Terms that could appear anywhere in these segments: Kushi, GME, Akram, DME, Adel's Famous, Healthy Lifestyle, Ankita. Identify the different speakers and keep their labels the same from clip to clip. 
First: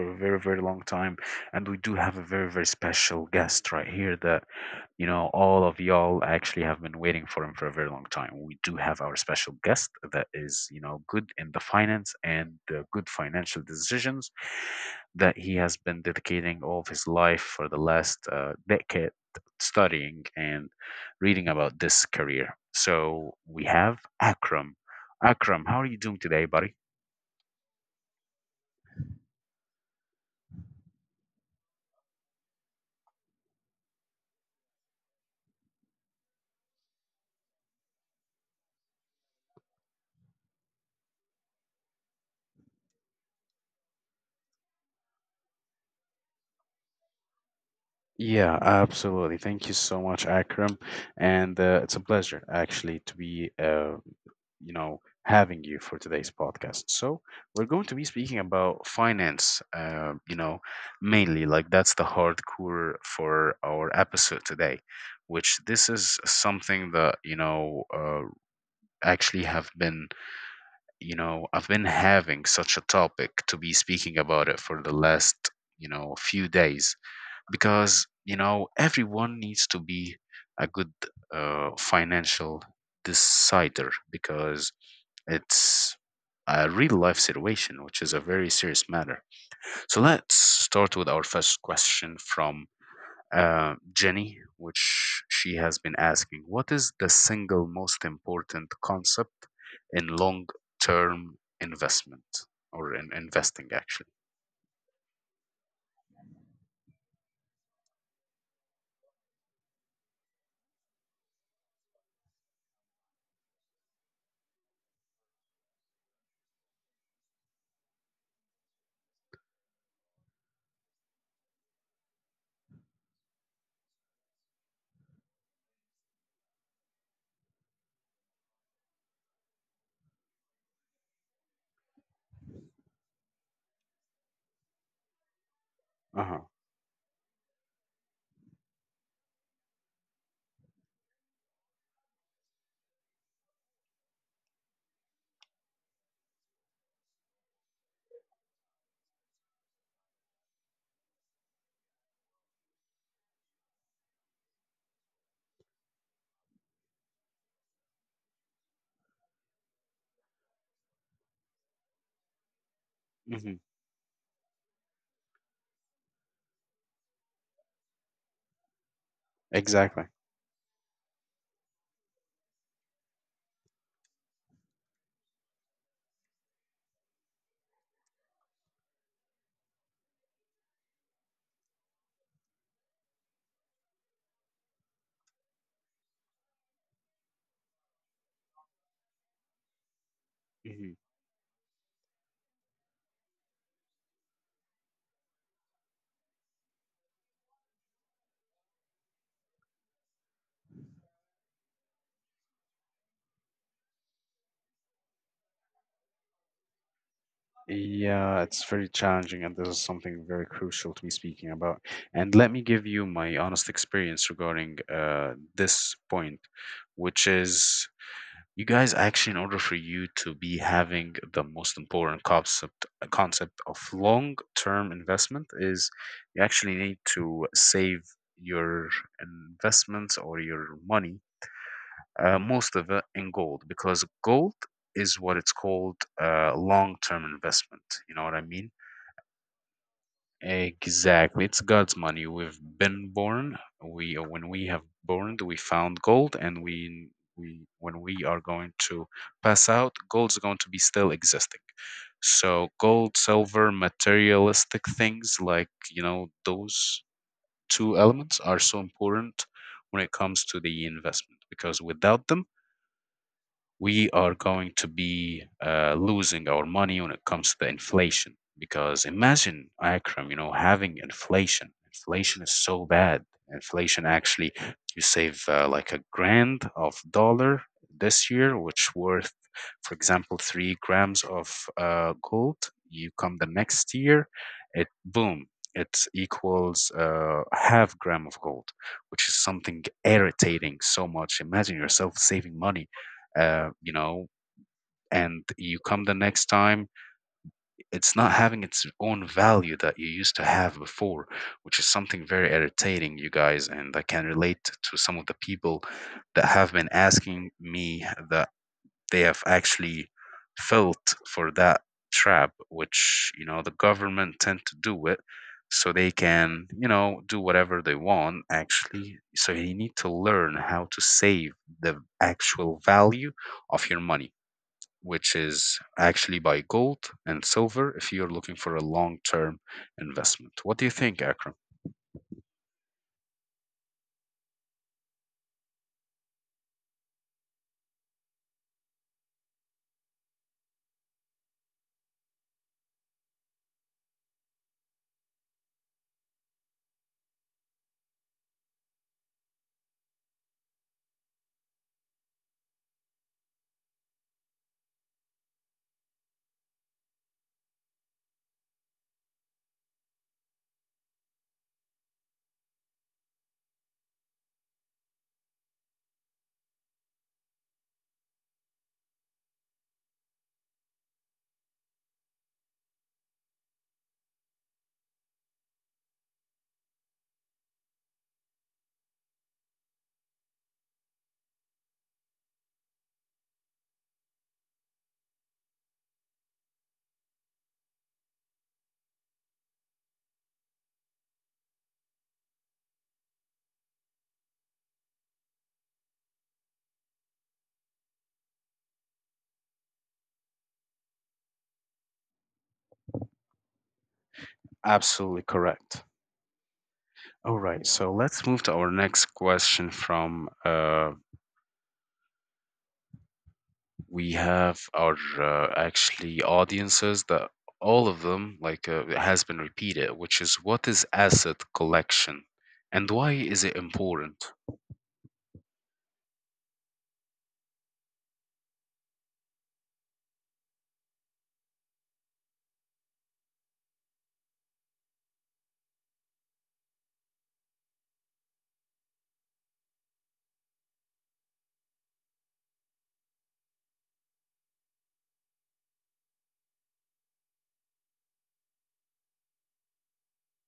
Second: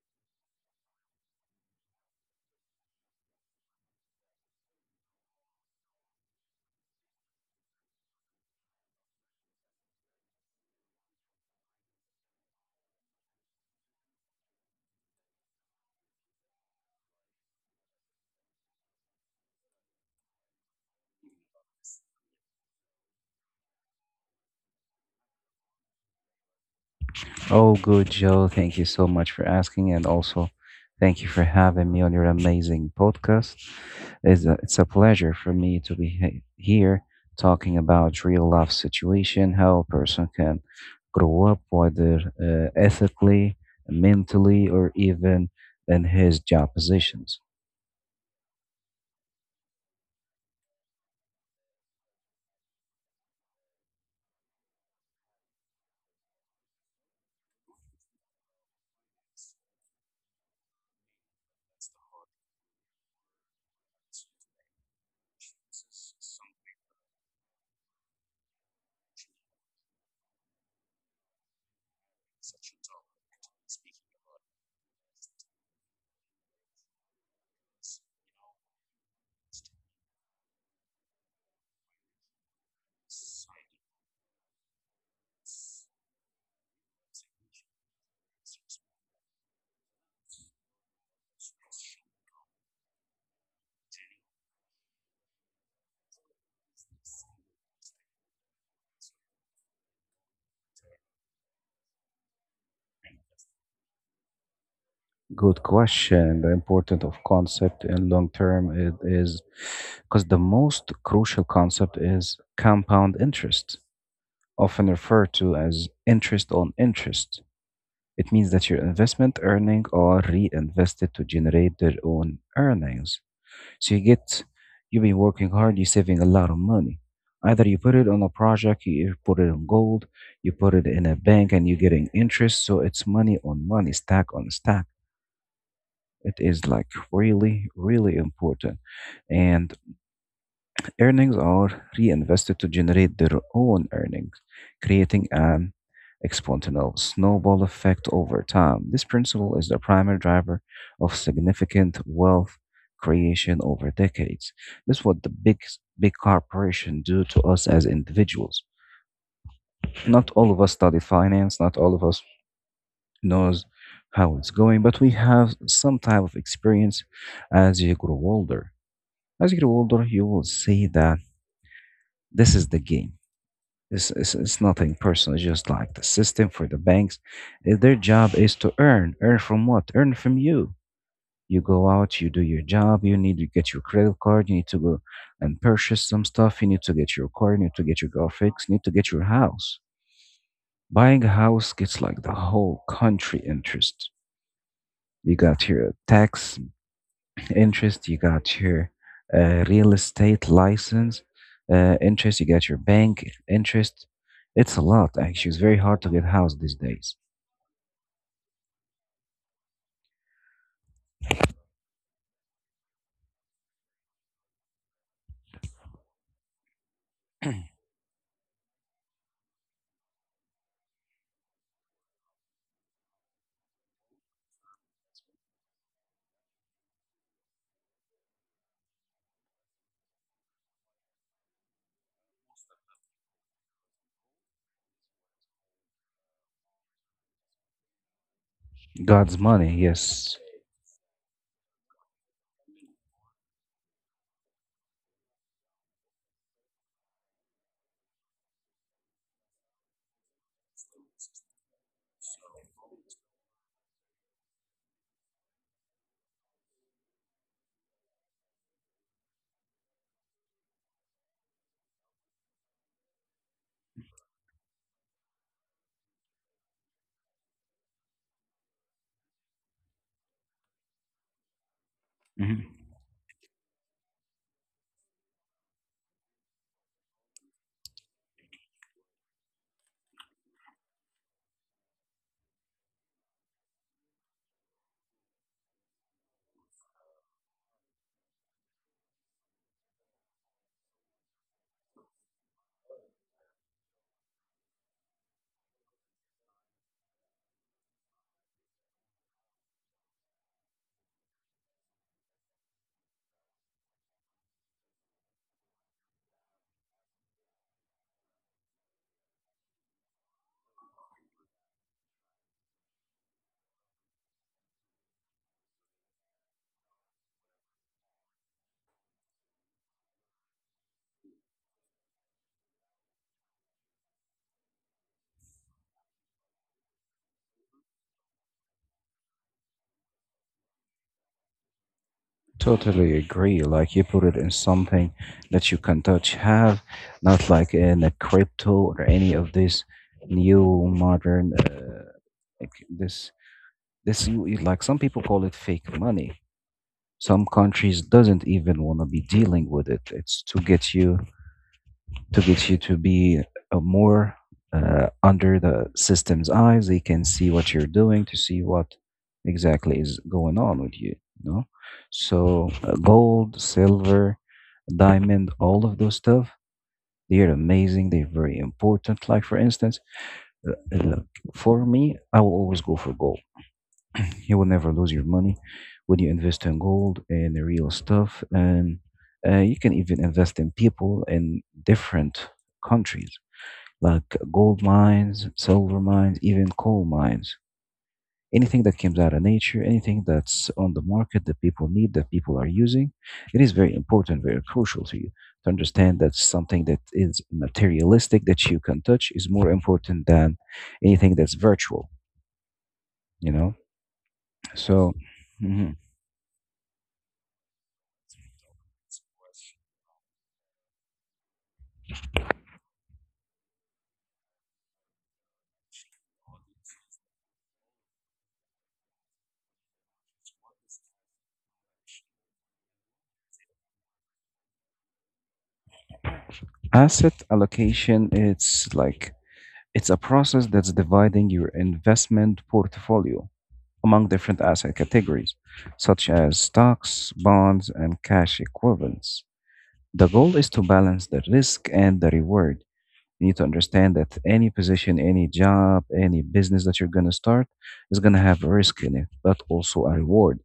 Speaker 1: for a very, very long time, and we do have a very, very special guest right here that all of y'all actually have been waiting for him for a very long time. We do have our special guest that is good in the finance and good financial decisions that he has been dedicating all of his life for the last decade studying and reading about this career. So we have Akram. Akram, how are you doing today, buddy?
Speaker 2: Oh, good, Joe. Thank you so much for asking, and also thank you for having me on your amazing podcast. It's a pleasure for me to be here talking about real life situation, how a person can grow up, whether ethically, mentally, or even in his job positions.
Speaker 1: Yeah, absolutely. Thank you so much, Akram. And it's a pleasure actually to be, you know, having you for today's podcast. So we're going to be speaking about finance, you know, mainly like that's the hardcore for our episode today, which this is something that, you know, actually have been, you know, I've been having such a topic to be speaking about it for the last, you know, few days because you know everyone needs to be a good financial decider because it's a real life situation which is a very serious matter. So let's start with our first question from Jenny, which she has been asking, what is the single most important concept in long term investment or in investing actually?
Speaker 2: Good question. The importance of concept in long term it is because the most crucial concept is compound interest often referred to as interest on interest. It means that your investment earnings are reinvested to generate their own earnings. So you've been working hard, you're saving a lot of money. Either you put it on a project, you put it on gold, you put it in a bank, and you're getting interest. So it's money on money, stack on stack.
Speaker 1: Uh
Speaker 2: It
Speaker 1: huh.
Speaker 2: is like really, really important. And earnings are reinvested to generate their own earnings, creating an exponential snowball effect over time. This principle is the primary driver of significant wealth creation over decades. This is what the big corporation do to us as individuals. Not all of us study finance, not all of us
Speaker 1: Hmm.
Speaker 2: knows how it's going, but we have some type of experience as you grow older. As you grow
Speaker 1: Exactly.
Speaker 2: older, you will see that this is the game. It's nothing personal. It's just like the system for the banks. Their job is to earn. Earn from what? Earn from you. You go out, you do your job, you need to get your credit card, you need to go and purchase some stuff, you need to get your car, you need to get your car fixed, you need to get your house. Buying a house gets like the whole country interest. You got your tax interest, you got your real estate license interest, you got your bank interest. It's a lot actually, it's very hard to get house these days.
Speaker 1: Yeah, it's very challenging, and this is something very crucial to be speaking about. And let me give you my honest experience regarding this point, which is, you guys actually, in order for you to be having the most important concept concept of long-term investment, is you actually need to save your investments or your money, most of it in gold, because gold is what it's called long-term investment. You know what I mean?
Speaker 2: God's money, yes.
Speaker 1: Exactly. It's God's money. We've been born. We when we have born, we found gold, and we when we are going to pass out, gold's going to be still existing. So gold, silver, materialistic things like you know, those two elements are so important when it comes to the investment, because without them we are going to be losing our money when it comes to the inflation. Because imagine, Akram, you know, having inflation. Inflation is
Speaker 2: Mhm.
Speaker 1: so bad. Inflation actually, you save like a grand of dollar this year, which worth, for example, 3 grams of gold. You come the next year, it boom, it equals half gram of gold, which is something irritating so much. Imagine yourself saving money, you know, and you come the next time, it's not having its own value that you used to have before, which is something very irritating, you guys. And I can relate to some of the people that have been asking me that they have actually felt for that trap, which, you know, the government tend to do it so they can, you know, do whatever they want actually. So you need to learn how to save the actual value of your money, which is actually by gold and silver if you're looking for a long term investment. What do you think, Akram?
Speaker 2: Totally agree, like you put it in something that you can touch, have not like in a crypto or any of this new modern like this like some people call it fake money. Some countries doesn't even want to be dealing with it. It's to get you to be a more under the system's eyes. They can see what you're doing to see what exactly is going on with you, you know? So gold, silver, diamond, all of those stuff. They're amazing. They're very important. Like for instance, look, for me, I will always go for gold. You will never lose your money when you invest in gold and the real stuff. And you can even invest in people in different countries, like gold mines, silver mines, even coal mines. Anything that comes out of nature, anything that's on the market that people need, that people are using, it is very important, very crucial to you to understand that something that is materialistic that you can touch is more important than anything that's virtual, you know? So,
Speaker 1: Absolutely
Speaker 2: mhm.
Speaker 1: correct. All right, so let's move to our next question from we have our actually audiences that all of them like it has been repeated, which is, what is asset collection and why is it important?
Speaker 2: Asset allocation, it's a process that's dividing your investment portfolio among different asset categories, such as stocks, bonds, and cash equivalents. The goal is to balance the risk and the reward. You need to understand that any position, any job, any business that you're going to start is going to have a risk in it, but also a reward.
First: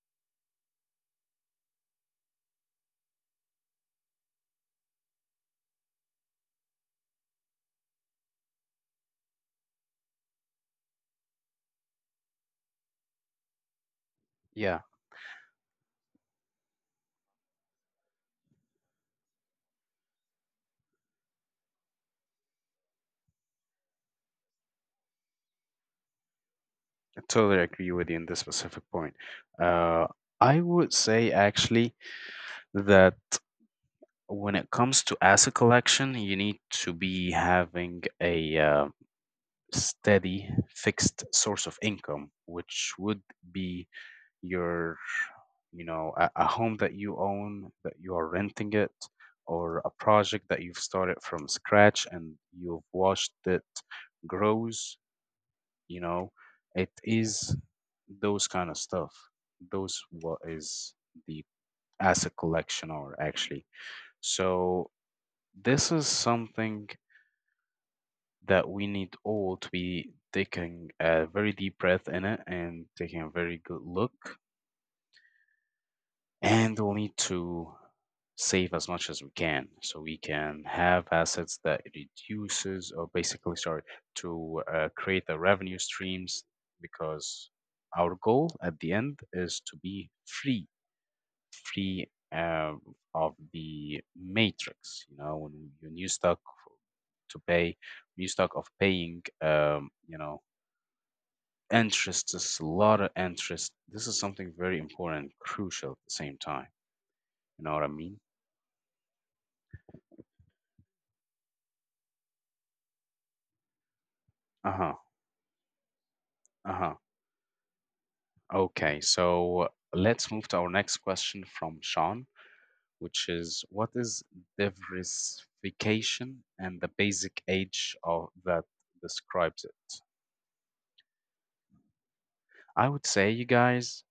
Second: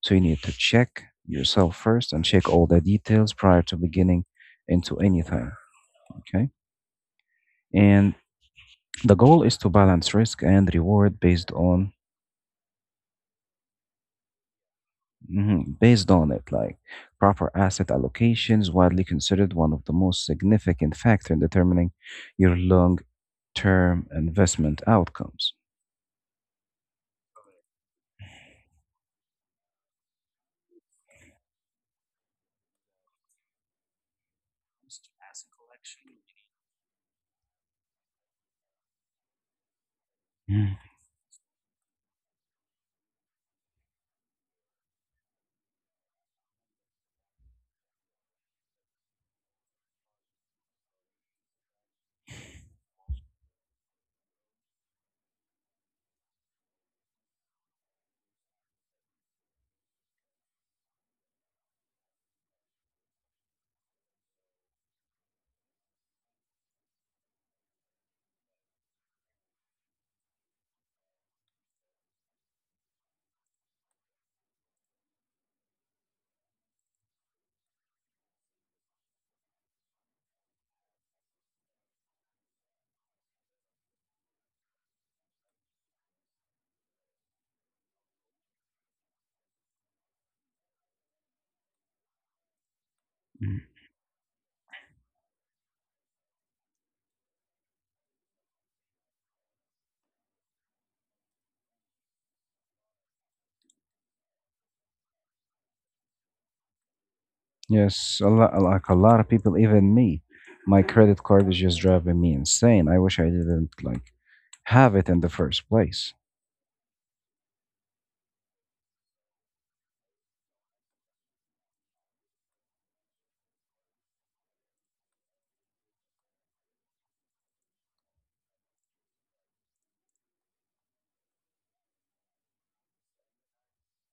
Speaker 2: So you need to check yourself first and check all the details prior to beginning into anything. Okay. And the goal is to balance risk and reward based on,
Speaker 1: Yeah,
Speaker 2: mhm, based on it like proper asset allocations. Widely considered one of the most significant factor in determining your long-term investment outcomes.
Speaker 1: I totally agree with you in this specific point. Uh, I would say actually that when it comes to asset collection, you need to be having a steady
Speaker 2: Mm,
Speaker 1: fixed source of income, which would be your, you know, a home that you own that you are renting it, or a project that you've started from scratch and you've watched it grows, you know. It is those kind of stuff, those what is the asset collection, or actually, so this is something that we need all to be taking a very deep breath in it and taking a very good look. And we'll need to save as much as we can so we can have assets that reduces, or basically, sorry, to create the revenue streams, because our goal at the end is to be free, free, uh, of
Speaker 2: mm.
Speaker 1: the matrix, you know, when you stuck to pay, when you stuck of paying, you know, interest. There's a lot of interest. This is something very important and crucial at the same time. You know what I mean?
Speaker 2: Yes, a lot, like a lot of people, even me, my credit card is just driving me insane. I wish I didn't like
Speaker 1: Uh
Speaker 2: have
Speaker 1: huh.
Speaker 2: it in the first place.
Speaker 1: Uh huh. Okay, so let's move to our next question from Sean, which is, what is diversification and the basic age of that describes it? I would say, you guys,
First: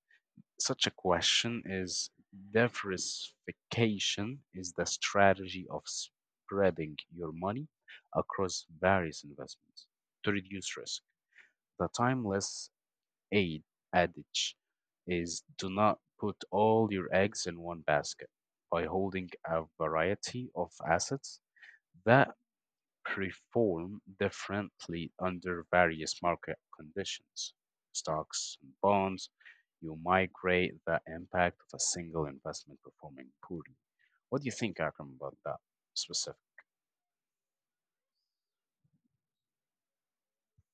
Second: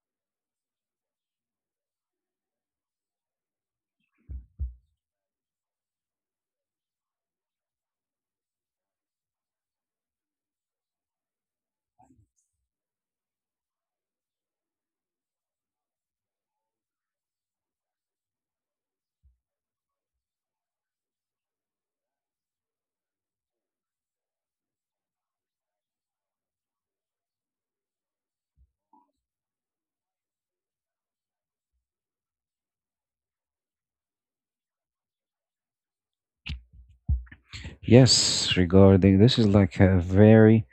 Speaker 1: such a question is, diversification is the strategy of spreading your money across various investments to reduce risk. The timeless aid adage is, do not put all your eggs in one basket. By holding a variety of assets that perform differently under various market conditions, stocks and bonds, you migrate the impact of a single investment performing poorly. What do you think, Akram, about that specific?
Speaker 2: Yes, regarding this is like a very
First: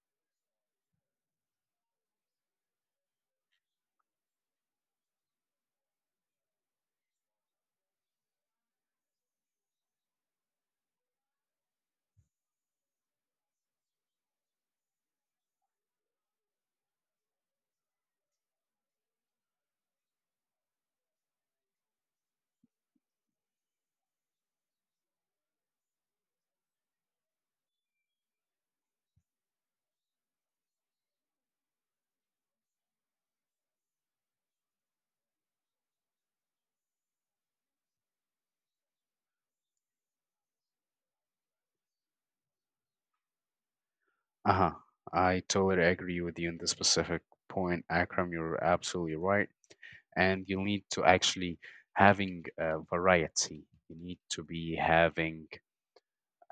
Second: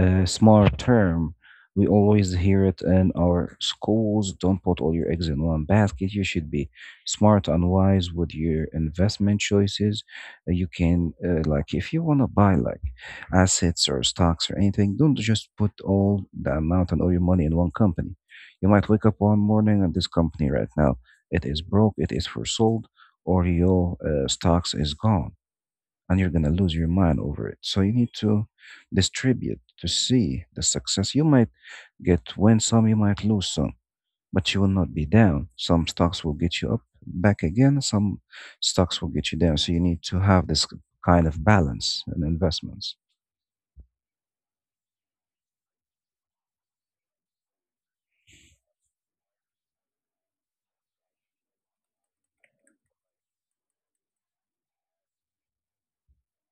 Speaker 2: smart term. We always hear it in our schools. Don't put all your eggs in one basket. You should be smart and wise with your investment choices. You can, like, if you want to buy like assets or stocks or anything, don't just put all the amount and all your money in one company. You might wake up one morning and this company right now it is broke, it is for sold, or your stocks is gone and you're going to lose your mind over it. So you need to distribute to see the success. You might get win some, you might lose some, but you will not be down. Some stocks will get you up back again, some stocks will get you down. So you need to have this kind of balance in investments.
Speaker 1: Uh huh. I totally agree with you on this specific point, Akram. You're absolutely right. And you need to actually having variety. You need to be having,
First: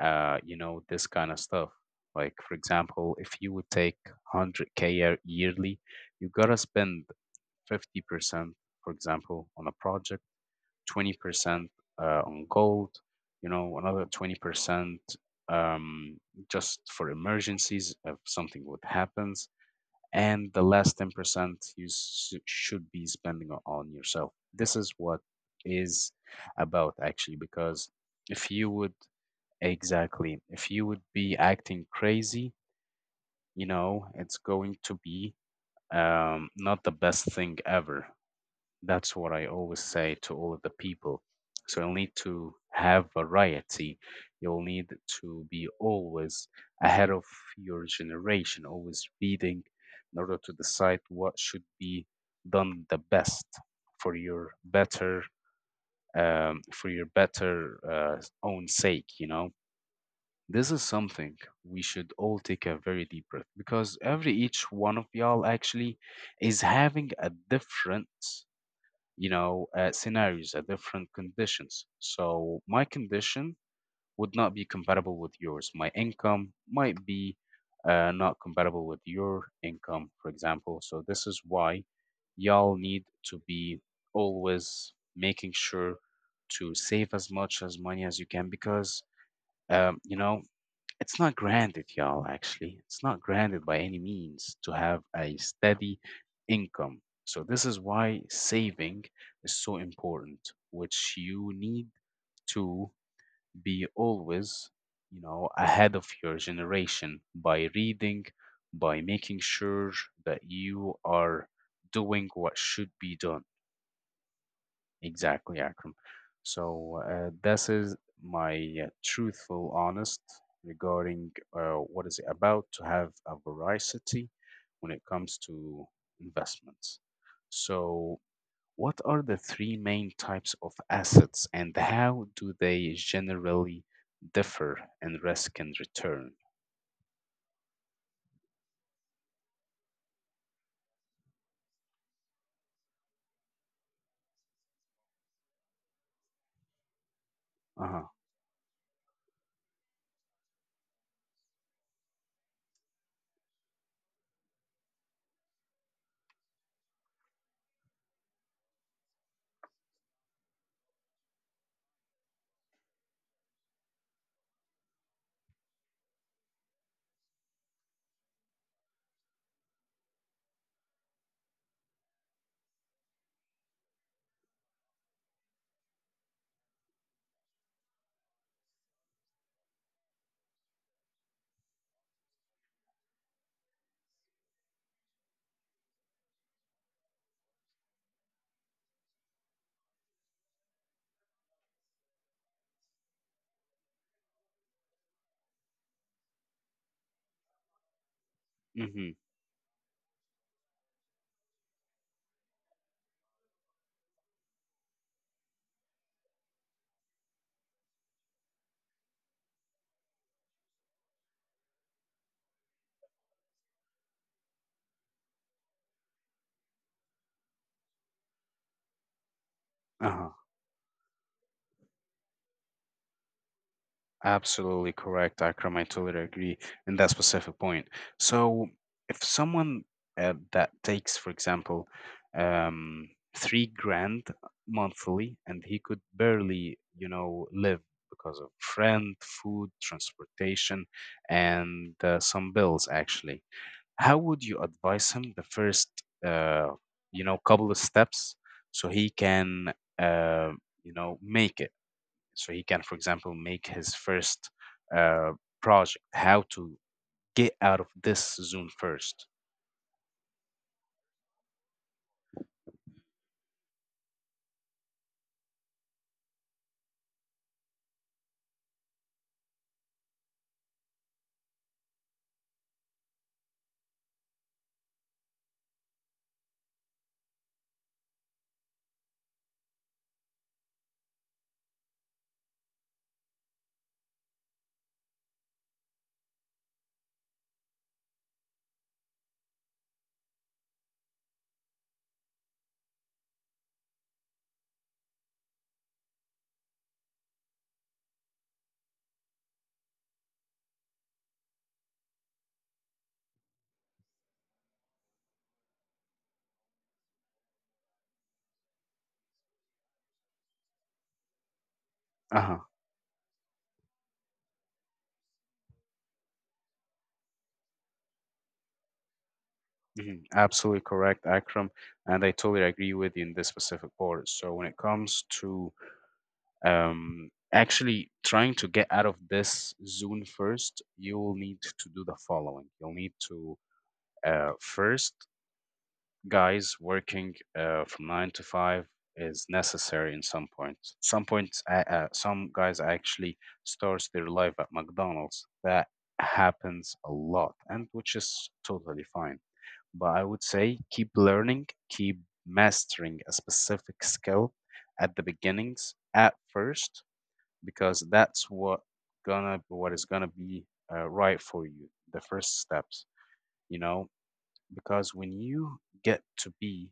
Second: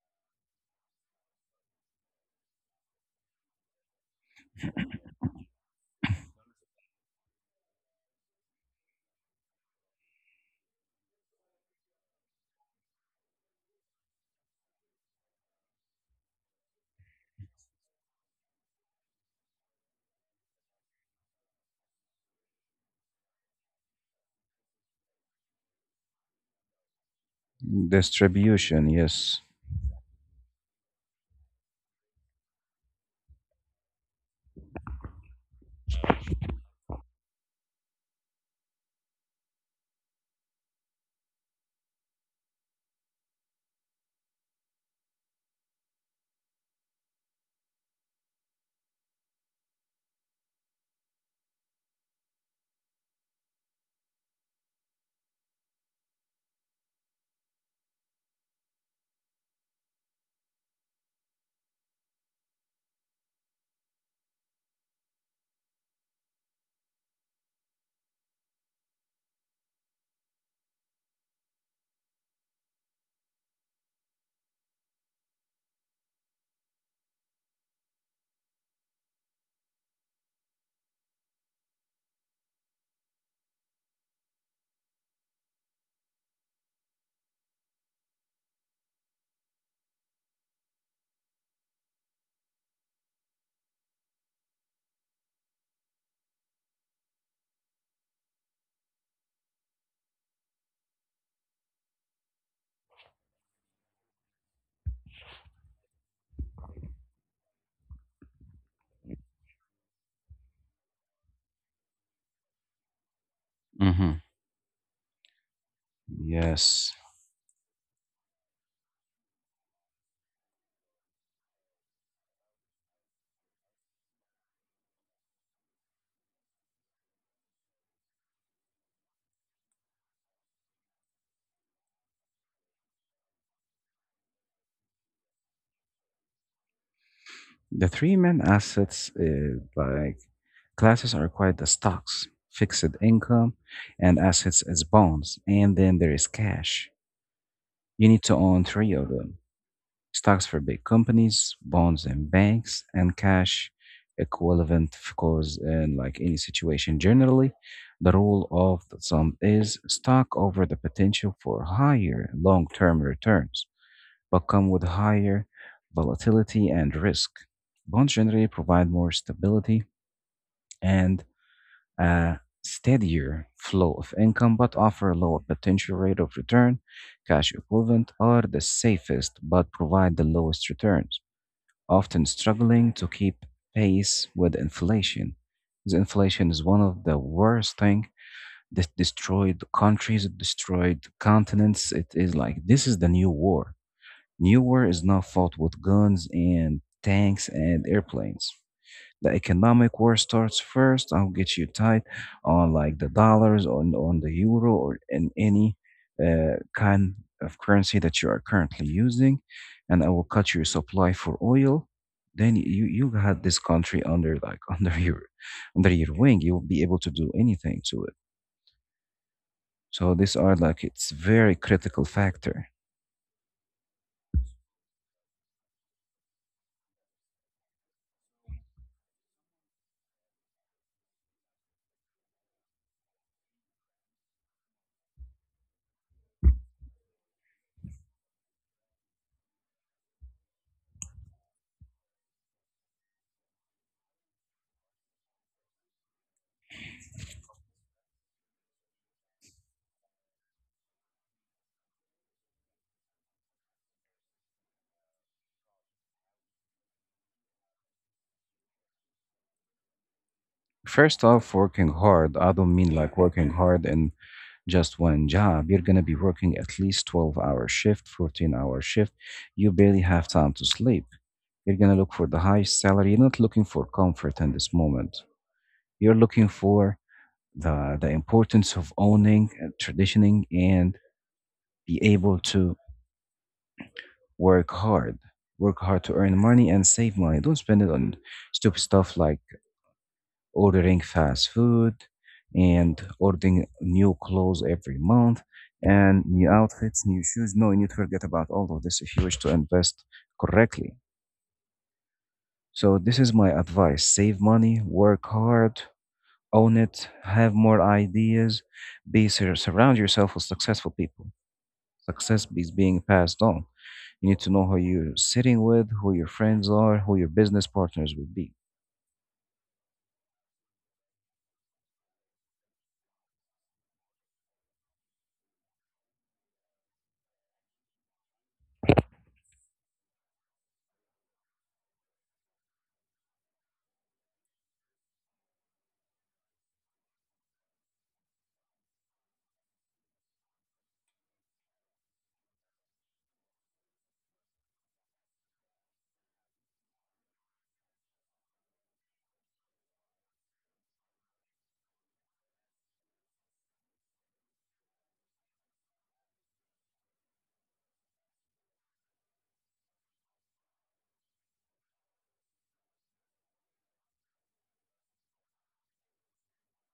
Speaker 1: you know, this kind of stuff. Like, for example, if you would take 100K yearly, you gotta spend 50%, for example, on a project, 20% on gold, you know, another 20% um, just for emergencies if something would happens, and the last 10% you should be spending on yourself. This is what is about actually, because if you
Speaker 2: Distribution,
Speaker 1: would
Speaker 2: yes.
Speaker 1: Exactly. If you would be acting crazy, you know, it's going to be, not the best thing ever. That's what I always say to all of the people. So you'll need to have variety. You'll need to be always ahead of your generation, always reading in order to decide what should be done the best for your better, for your better own sake, you know. This is something we should all take a very deep breath, because every each one of y'all actually is having a different, you know, scenarios, a different conditions. So my condition would not be compatible with yours. My income might be not compatible with your income, for example. So this is why y'all need to be always making sure to save as much as money as you can, because you know, it's not granted, y'all, actually. It's not granted by any means to have a steady income. So this is why saving is so important, which you need to be always, you know, ahead of your generation by reading, by making sure that you are doing what should be done.
Speaker 2: Mm-hmm.
Speaker 1: Exactly, Akram.
Speaker 2: Yes.
Speaker 1: So this is my truthful, honest regarding what is it about to have a variety when it comes to investments. So, what are the three main types of assets, and how do they generally differ in risk and return?
Speaker 2: The three main assets like classes are quite the stocks, fixed income, and assets as bonds. And then there is cash.
Speaker 1: Uh huh.
Speaker 2: You need to own three of them, stocks for big companies, bonds and banks, and cash equivalent, of course, in like any situation. Generally, the rule of the thumb is stock over the potential for higher long term returns, but come with higher volatility and risk. Bonds generally provide more stability and a steadier flow of income but offer a lower potential rate of return. Cash equivalent are the safest but provide the lowest returns, often struggling to keep pace with inflation. Because inflation is one of the worst thing that destroyed countries, it destroyed continents. It is like this is the new war. New war is not fought with guns and tanks and airplanes,
Speaker 1: Mm-hmm.
Speaker 2: the economic war starts first. I'll get you tight on like the dollars, on the euro, or in any kind of currency that you are currently using, and I will cut your supply for oil. Then you had this country under like under your wing. You'll be able to do anything to it. So
Speaker 1: Uh-huh.
Speaker 2: these are like it's very critical factor.
Speaker 1: Absolutely correct, Akram. I totally agree in that specific point. So, if someone that takes, for example, um, 3 grand monthly, and he could barely, you know, live because of rent, food, transportation, and some bills, actually, how would you advise him the first, uh, you know, couple of steps so he can, uh, you know, make it? So he can, for example, make his first uh, project, how to get out of this zone first?
Speaker 2: First off, working hard, I don't mean like working hard in just one job. You're going to be working at least 12-hour shift, 14-hour shift. You barely have time to sleep. You're going to look for the highest salary. You're not looking for comfort in this moment. You're looking for the importance of owning, traditioning, and be able to work hard. Work hard to earn money and save money. Don't spend it on stupid stuff like ordering fast food and ordering new clothes every month and new outfits, new shoes. No, you need to forget about all of this if you wish to invest correctly. So, this is my advice, save money, work hard, own it, have more ideas, be surround yourself with successful people. Success
Speaker 1: Uh-huh.
Speaker 2: is being passed on. You need to know who you're sitting with, who your friends are, who your business partners will be.
Speaker 1: Mhm. Absolutely correct, Akram, and I totally agree with you in this specific part. So when it comes to actually trying to get out of this zone first, you will need to do the following. You'll need to, first, guys, working from 9 to 5 is necessary in some points. Some points, some guys actually starts their life at McDonald's. That happens a lot, and which is totally fine. But I would say, keep learning, keep mastering a specific skill at the beginnings at first, because that's what is gonna be right for you. The first steps, you know, because when you get to be,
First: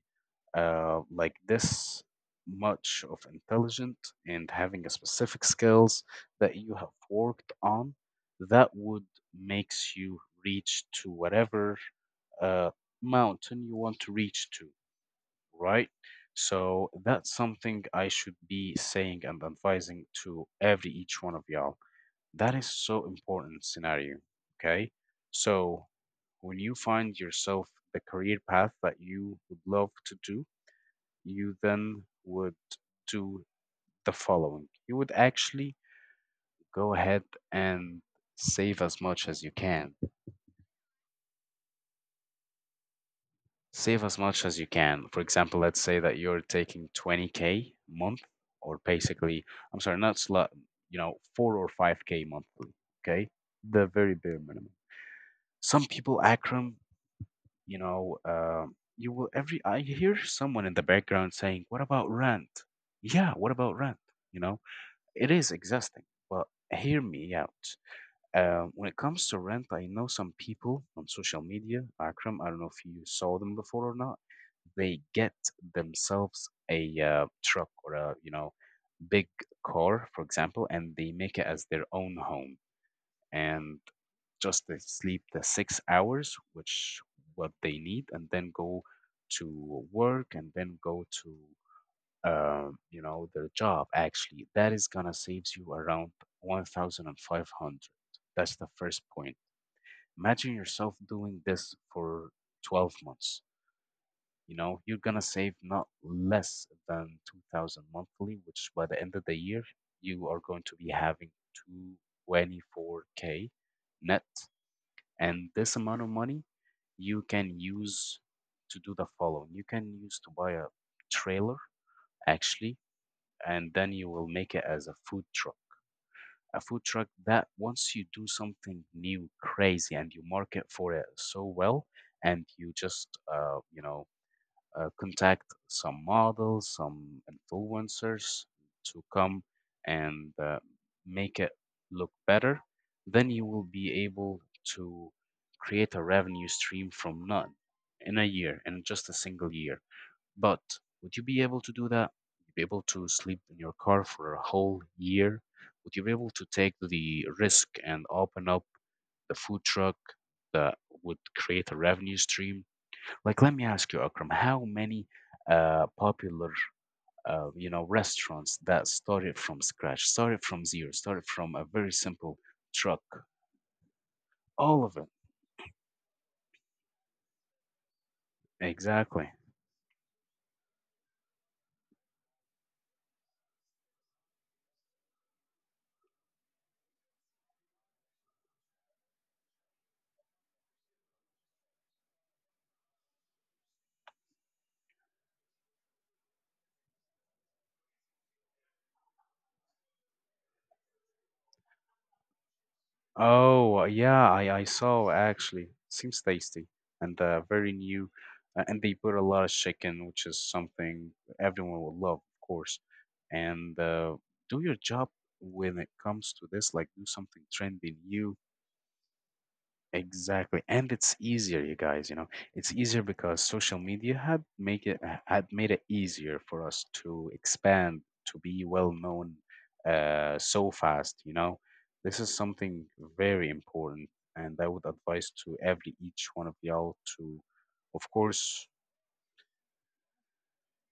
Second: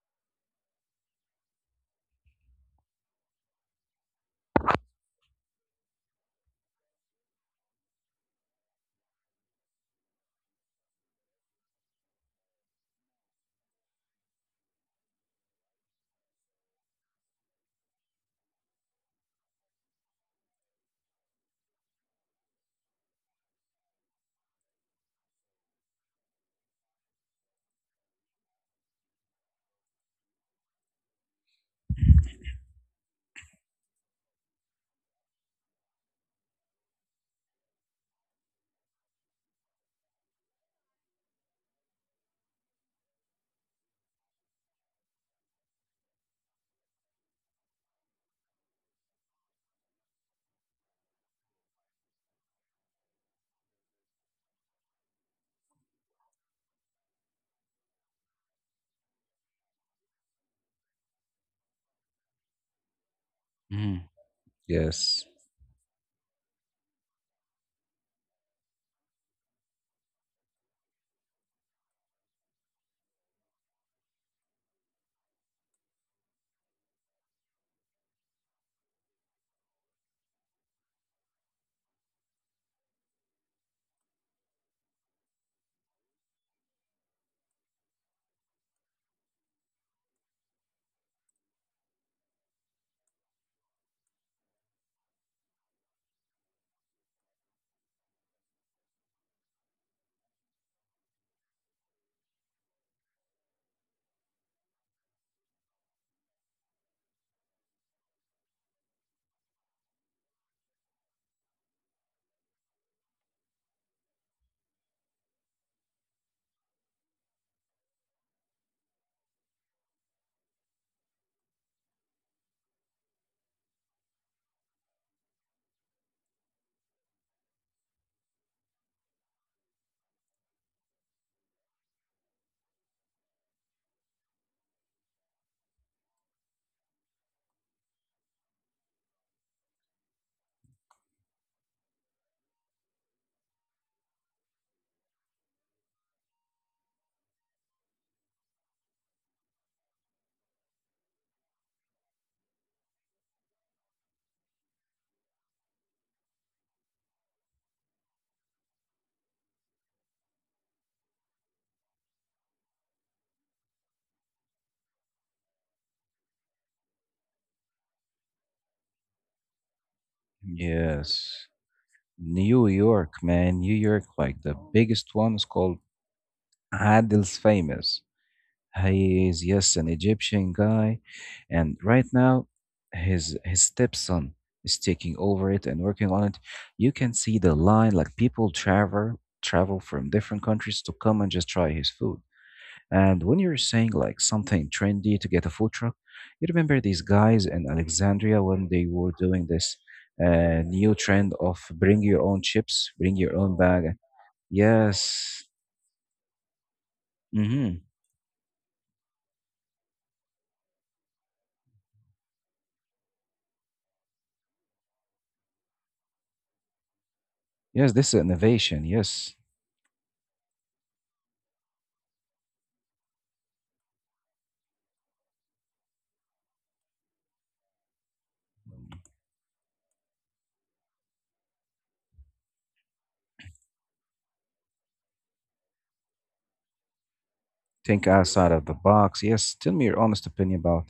Speaker 1: like, this much of intelligent and having a specific skills that you have worked on, that would makes you reach to whatever uh, mountain you want to reach to, right? So that's something I should be saying and advising to every each one of y'all, that is so important scenario. Okay, so when you find yourself the career path that you would love to do, you then would do the following. You would actually go ahead and save as much as you can. Save as much as you can. For example, let's say that you're taking 20K month, or basically, I'm sorry, not slut, you know, 4 or 5K monthly. Okay. The very bare minimum. Some people, Akram. You will every I hear someone in the background saying, "What about rent?" Yeah, what about rent?
Speaker 2: Mm,
Speaker 1: You know,
Speaker 2: yes,
Speaker 1: it is exhausting. But hear me out. When it comes to rent, I know some people on social media, Akram. I don't know if you saw them before or not. They get themselves a truck or a big car, for example, and they make it as their own home and just they sleep the 6 hours, which what they need, and then go to work and then go to their job. Actually, that is gonna saves you around 1,500. That's the first point. Imagine yourself doing this for 12 months. You know you're gonna save not less than 2,000 monthly, which by the end of the year you are going to be having 224K k net, and this amount of money you can use to do the following. You can use to buy a trailer actually, and then you will make it as a food truck. A food truck that once you do something new, crazy, and you market for it so well, and you just contact some models, some influencers to come and make it look better, then you will be able to create a revenue stream from none in a year, in just a single year. But would you be able to do that? Would you be able to sleep in your car for a whole year? Would you be able to take the risk and open up the food truck that would create a revenue stream? Like, let me ask you, Akram, how many popular, restaurants that started from scratch, started from zero, started
Speaker 2: yes.
Speaker 1: from a very simple
Speaker 2: New
Speaker 1: truck?
Speaker 2: York, man, New York, like the
Speaker 1: All of it.
Speaker 2: biggest one is called Adel's Famous. He
Speaker 1: Exactly.
Speaker 2: is, yes, an Egyptian guy. And right now, his stepson is taking over it and working on it. You can see the line, like people travel from different countries to come and just try his food. And when you're saying like something trendy to get a food truck, you remember these guys in Alexandria when they were doing this new trend of bring your own chips, bring your own
Speaker 1: Oh,
Speaker 2: bag.
Speaker 1: yeah, I saw
Speaker 2: Yes.
Speaker 1: actually. Seems tasty and very
Speaker 2: Hmm.
Speaker 1: new. And they put a lot of chicken, which is something everyone will love, of course. And do your job when it comes to this, like do something
Speaker 2: Yes,
Speaker 1: trendy,
Speaker 2: this is
Speaker 1: new.
Speaker 2: innovation. Yes.
Speaker 1: Exactly. And it's easier, you guys, you know. It's easier because social media had made it easier for us to expand, to be well known so fast, you know. This is something very important, and I would advise to every each one of y'all to, of
Speaker 2: Think outside of
Speaker 1: course.
Speaker 2: the box. Yes, tell me your honest opinion about,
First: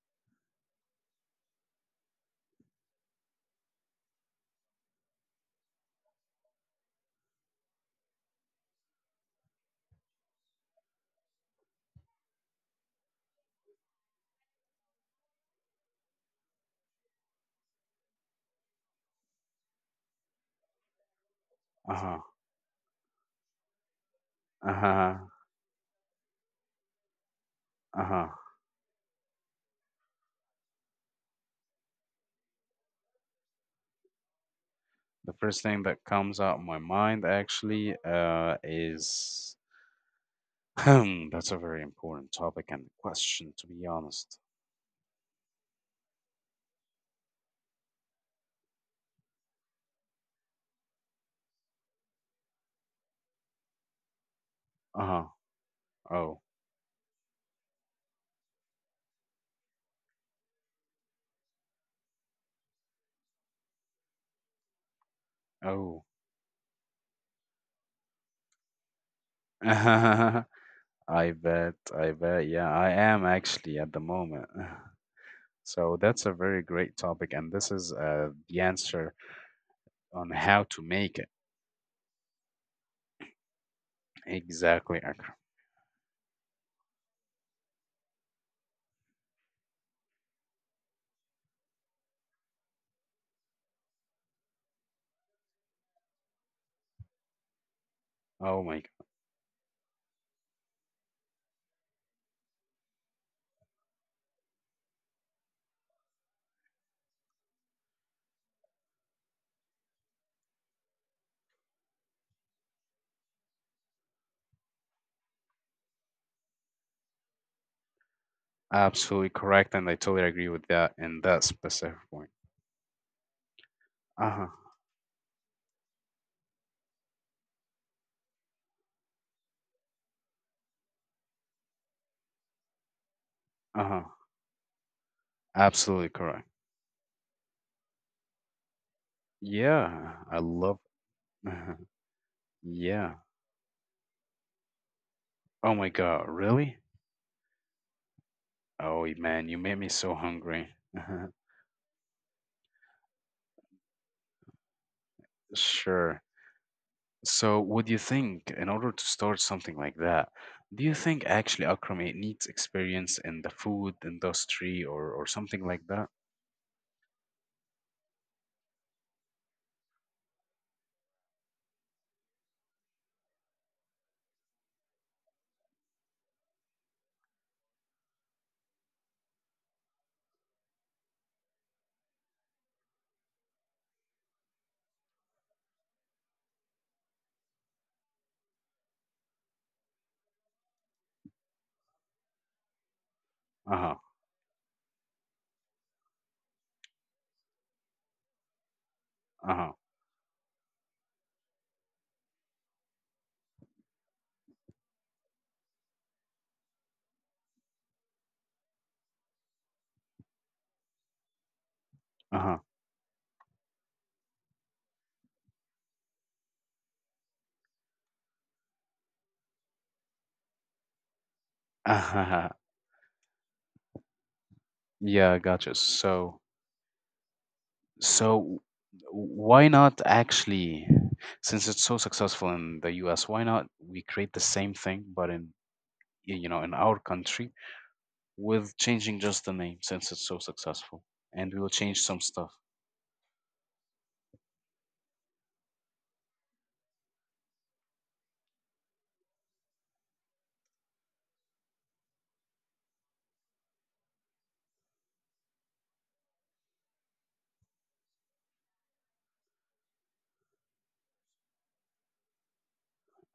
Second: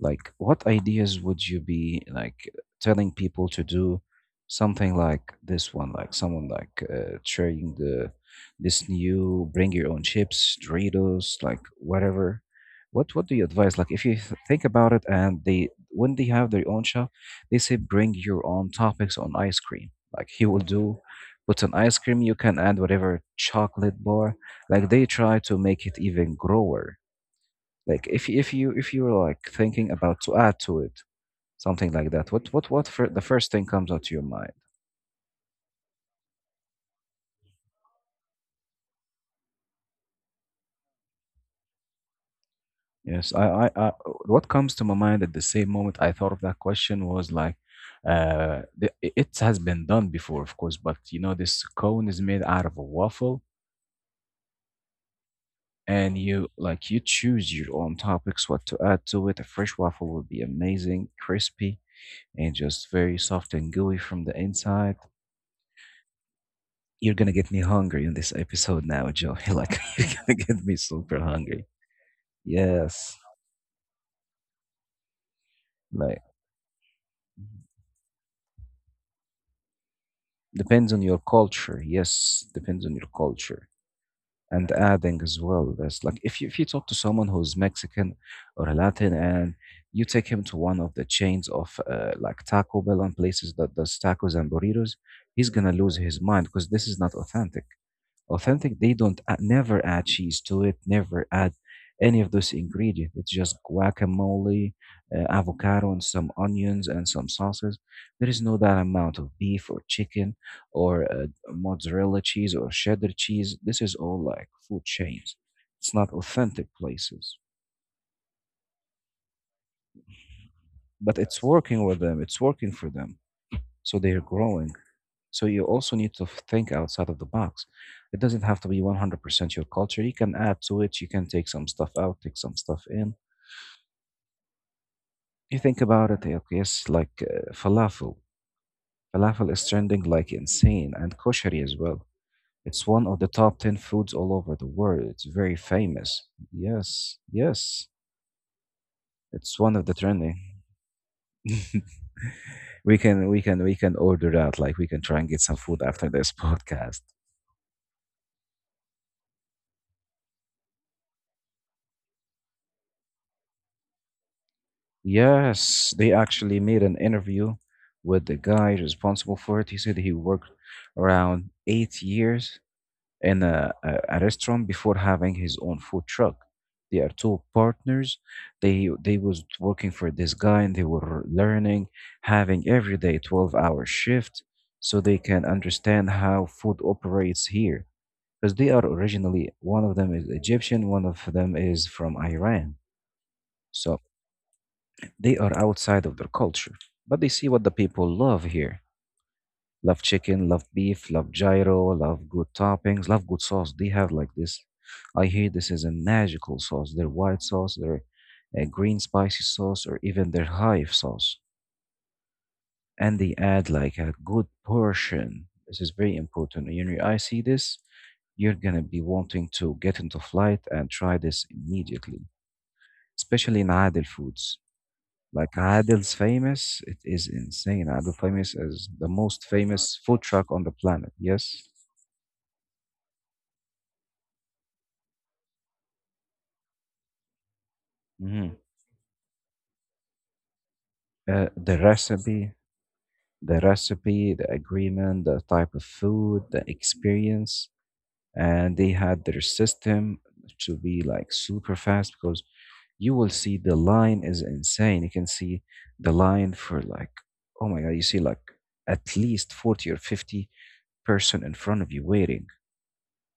Speaker 2: like, what ideas would you be like telling people to do something like this one? Like someone like sharing the this new bring your own chips, Doritos, like whatever. What do you advise? Like, if you think about it, and they when they have their own shop, they say bring your own topics on ice cream. Like he will do, put an ice cream.
Speaker 1: Uh-huh.
Speaker 2: You can add whatever chocolate bar. Like they
Speaker 1: Uh-huh.
Speaker 2: try to make it even grower, like
Speaker 1: Uh-huh.
Speaker 2: if you if you're like thinking about to add to it something like that, what the first thing comes out to your mind?
Speaker 1: The first thing that comes out of my mind actually is that's a very important topic and
Speaker 2: Yes,
Speaker 1: question,
Speaker 2: I,
Speaker 1: to be
Speaker 2: I I
Speaker 1: honest.
Speaker 2: what comes to my mind at the same moment I thought of that question was like, it has been done before, of course, but you know this cone is made out of a waffle,
Speaker 1: Uh-huh.
Speaker 2: and
Speaker 1: Oh.
Speaker 2: you like you choose your own topics what to add to it. A fresh waffle would be amazing, crispy, and just very soft and gooey from the inside.
Speaker 1: Oh.
Speaker 2: You're gonna get me hungry in this episode now, Joe. Like you're gonna get me super
Speaker 1: I
Speaker 2: hungry.
Speaker 1: bet. I bet. Yeah, I
Speaker 2: Yes.
Speaker 1: am actually at the moment. So
Speaker 2: Like
Speaker 1: that's a very great topic, and this is the answer on how to
Speaker 2: depends on
Speaker 1: make
Speaker 2: your
Speaker 1: it.
Speaker 2: culture. Yes, depends on your culture. And
Speaker 1: Exactly,
Speaker 2: adding
Speaker 1: Akram.
Speaker 2: as well, there's like if you talk to someone who's Mexican or a Latin, and you take him to one of the chains of like Taco Bell and places that does tacos and burritos, he's gonna lose his mind because this is not authentic.
Speaker 1: Oh
Speaker 2: authentic
Speaker 1: my
Speaker 2: They
Speaker 1: God.
Speaker 2: don't add, never add cheese to it, never add any of those ingredients. It's just guacamole, avocado and some onions and some sauces. There is no that amount of beef or chicken or mozzarella cheese or cheddar cheese. This is all like food chains, it's not authentic places.
Speaker 1: Absolutely correct, and I totally agree with that
Speaker 2: But
Speaker 1: in
Speaker 2: it's, yes,
Speaker 1: that
Speaker 2: working
Speaker 1: specific
Speaker 2: with them,
Speaker 1: point.
Speaker 2: it's working for them, so they're
Speaker 1: Uh-huh.
Speaker 2: growing. So you also need to think outside of the box. It doesn't have to be 100% your culture. You can add to it. You can take some stuff out, take some stuff in.
Speaker 1: Uh-huh.
Speaker 2: You think
Speaker 1: Absolutely
Speaker 2: about it,
Speaker 1: correct.
Speaker 2: yes, like falafel. Falafel is trending
Speaker 1: Yeah,
Speaker 2: like
Speaker 1: I love.
Speaker 2: insane, and koshari
Speaker 1: uh
Speaker 2: as well. It's one
Speaker 1: Yeah.
Speaker 2: of the top 10 foods all over the world. It's very
Speaker 1: Oh my God,
Speaker 2: famous.
Speaker 1: really?
Speaker 2: Yes, yes.
Speaker 1: Oh man, you
Speaker 2: It's one
Speaker 1: made
Speaker 2: of
Speaker 1: me
Speaker 2: the
Speaker 1: so
Speaker 2: trending.
Speaker 1: hungry.
Speaker 2: We can order out, like we can try and get some food after
Speaker 1: Sure.
Speaker 2: this podcast.
Speaker 1: So, what do you think in order to start something like that? Do you think actually, Akram, it needs experience in the food industry, or something like
Speaker 2: Yes,
Speaker 1: that?
Speaker 2: they actually made an interview with the guy responsible for it. He said he worked around 8 years in a restaurant before having his own food truck. They are two partners. They was working for this guy and they were learning, having every day 12-hour shift so they can understand how food operates here. Because they are originally, one of them is Egyptian, one of them is from Iran.
Speaker 1: Uh-huh.
Speaker 2: So they are outside of their culture, but they see what the people love here.
Speaker 1: Uh-huh.
Speaker 2: Love chicken, love beef, love gyro, love good toppings, love good sauce. They have like this. I hear this is a magical sauce. Their white sauce, their green spicy sauce, or even their hive sauce.
Speaker 1: Uh-huh.
Speaker 2: And they add like a good portion. This is very important. When I see this, you're gonna be wanting to get into flight and try this immediately,
Speaker 1: Uh-huh.
Speaker 2: especially in Adel foods.
Speaker 1: Yeah,
Speaker 2: Like
Speaker 1: gotcha.
Speaker 2: Adil's
Speaker 1: So,
Speaker 2: Famous, it is insane. Adel Famous
Speaker 1: so
Speaker 2: is the most
Speaker 1: why
Speaker 2: famous
Speaker 1: not
Speaker 2: food truck on the
Speaker 1: actually,
Speaker 2: planet. Yes.
Speaker 1: since it's so successful in the US, why not we create the same thing but in, you know, in our country,
Speaker 2: Hmm.
Speaker 1: with changing just the name, since it's so successful, and we will
Speaker 2: The
Speaker 1: change some stuff.
Speaker 2: recipe, the recipe, the agreement, the type of food, the experience, and they had their system to be like super fast, because you will see the line is insane. You can see the line for like, oh my God, you see like at least 40 or 50 person in front of you waiting,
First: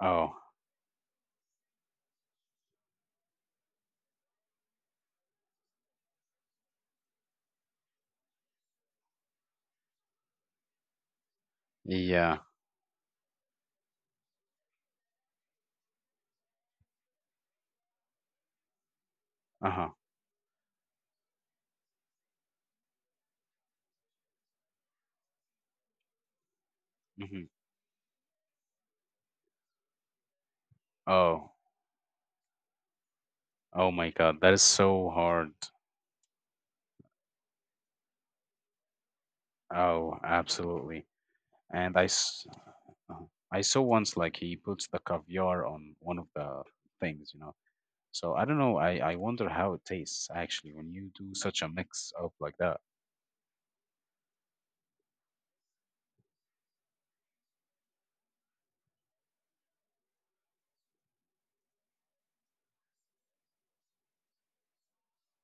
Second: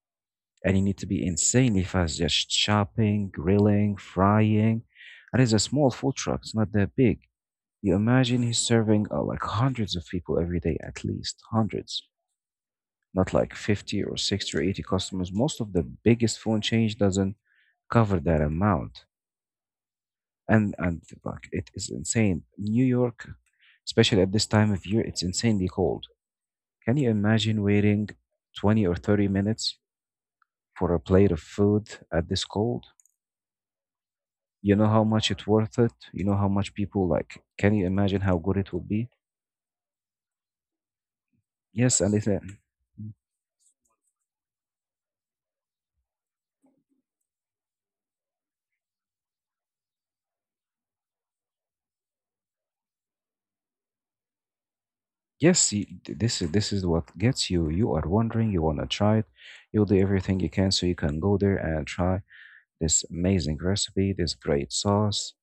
Speaker 1: Oh,
Speaker 2: and you need to be insanely fast, just chopping, grilling, frying. And it's a small food truck, it's not that big. You imagine he's serving like hundreds of people every day, at least hundreds,
Speaker 1: yeah.
Speaker 2: not like 50 or 60 or 80 customers. Most of the biggest phone change doesn't cover that amount.
Speaker 1: Uh-huh.
Speaker 2: And like it is insane. New York, especially at this time of year, it's insanely cold. Can you
Speaker 1: Hmm.
Speaker 2: imagine waiting 20 or 30 minutes for a plate of
Speaker 1: Oh,
Speaker 2: food at this cold?
Speaker 1: oh my God, that is
Speaker 2: You know how
Speaker 1: so
Speaker 2: much it's
Speaker 1: hard.
Speaker 2: worth it? You know how much people like, can you imagine how good it will be?
Speaker 1: Oh, absolutely. And
Speaker 2: Yes,
Speaker 1: I,
Speaker 2: and it's,
Speaker 1: s- uh-huh. I saw once like he puts the caviar on one of the things, you know. So I don't know. I wonder how it tastes actually when you do such a mix up like that.
Speaker 2: yes, th- this is what gets you. You are wondering, you wanna try it. You'll do everything you can so you can go there and try this amazing recipe, this great sauce,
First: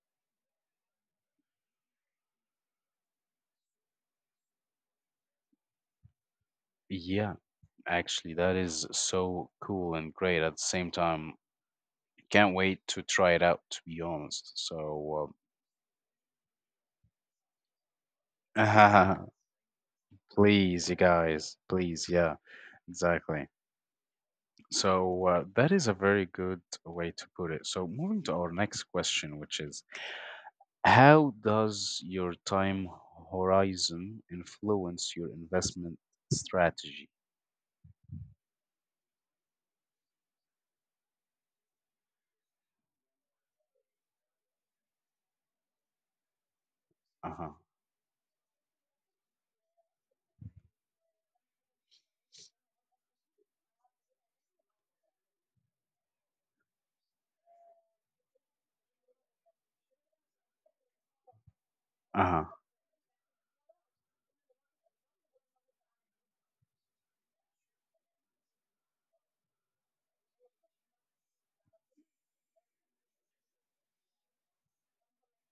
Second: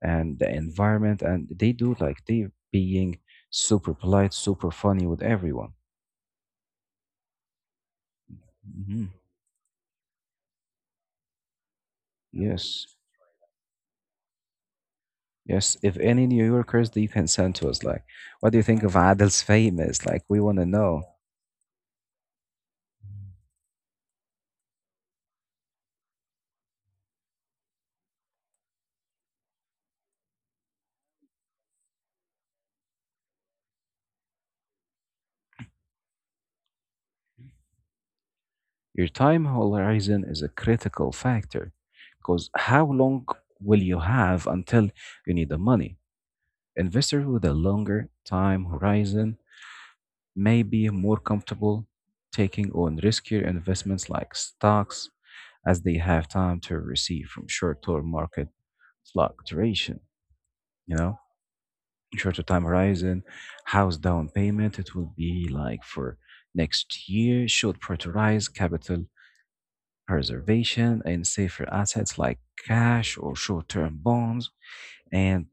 Speaker 2: and the environment. And they do like they being super polite, super funny with everyone.
Speaker 1: Yeah, actually, that is
Speaker 2: Hmm.
Speaker 1: so cool and great at the same time. Can't wait
Speaker 2: Yes,
Speaker 1: to try it out, to be honest. So,
Speaker 2: yes, if any New Yorkers, they can send to us like what do you think of
Speaker 1: uh,
Speaker 2: Adil's Famous, like we want to
Speaker 1: please, you
Speaker 2: know.
Speaker 1: guys, please, yeah, exactly. So that is a very good way to put it. So moving to our next question, which is how does your time horizon influence your investment strategy?
Speaker 2: Your time horizon is a critical factor because how long will you have until you need the money. Investors with a
Speaker 1: Uh-huh.
Speaker 2: longer time horizon may be more comfortable taking on riskier investments like stocks, as they have time to receive from short-term market fluctuation, you know, shorter
Speaker 1: Uh-huh.
Speaker 2: time horizon, house down payment, it will be like for next year, should prioritize capital preservation and safer assets like cash or short-term bonds. And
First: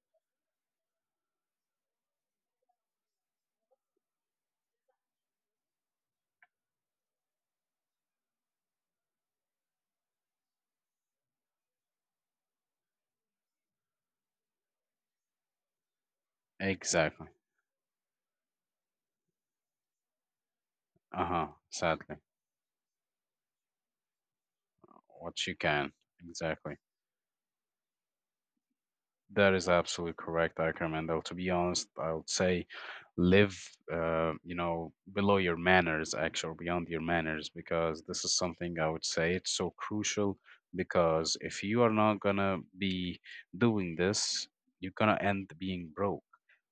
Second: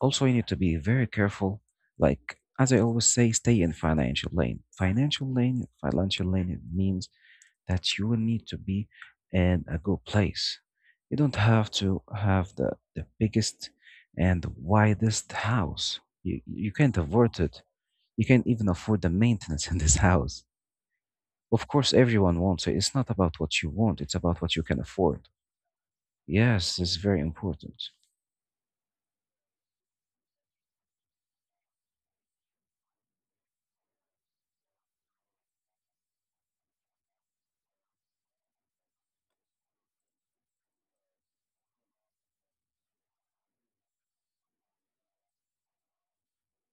Speaker 2: also you need to be very careful, like as I always say, stay in financial lane. Financial lane, financial lane, it means that you will need to be in a good place. You don't have to have the biggest and widest house. You can't
Speaker 1: Exactly.
Speaker 2: afford it. You can't even afford the maintenance in this house.
Speaker 1: Uh-huh.
Speaker 2: Of course,
Speaker 1: Sadly,
Speaker 2: everyone wants it. It's not about what you want, it's about what you can afford.
Speaker 1: what you can. Exactly.
Speaker 2: Yes, it's very important.
Speaker 1: That is absolutely correct, Akram. And though, to be honest, I would say live, below your manners, actually, or beyond your manners, because this is something I would say it's so crucial. Because if you are not gonna be doing this, you're gonna end being broke.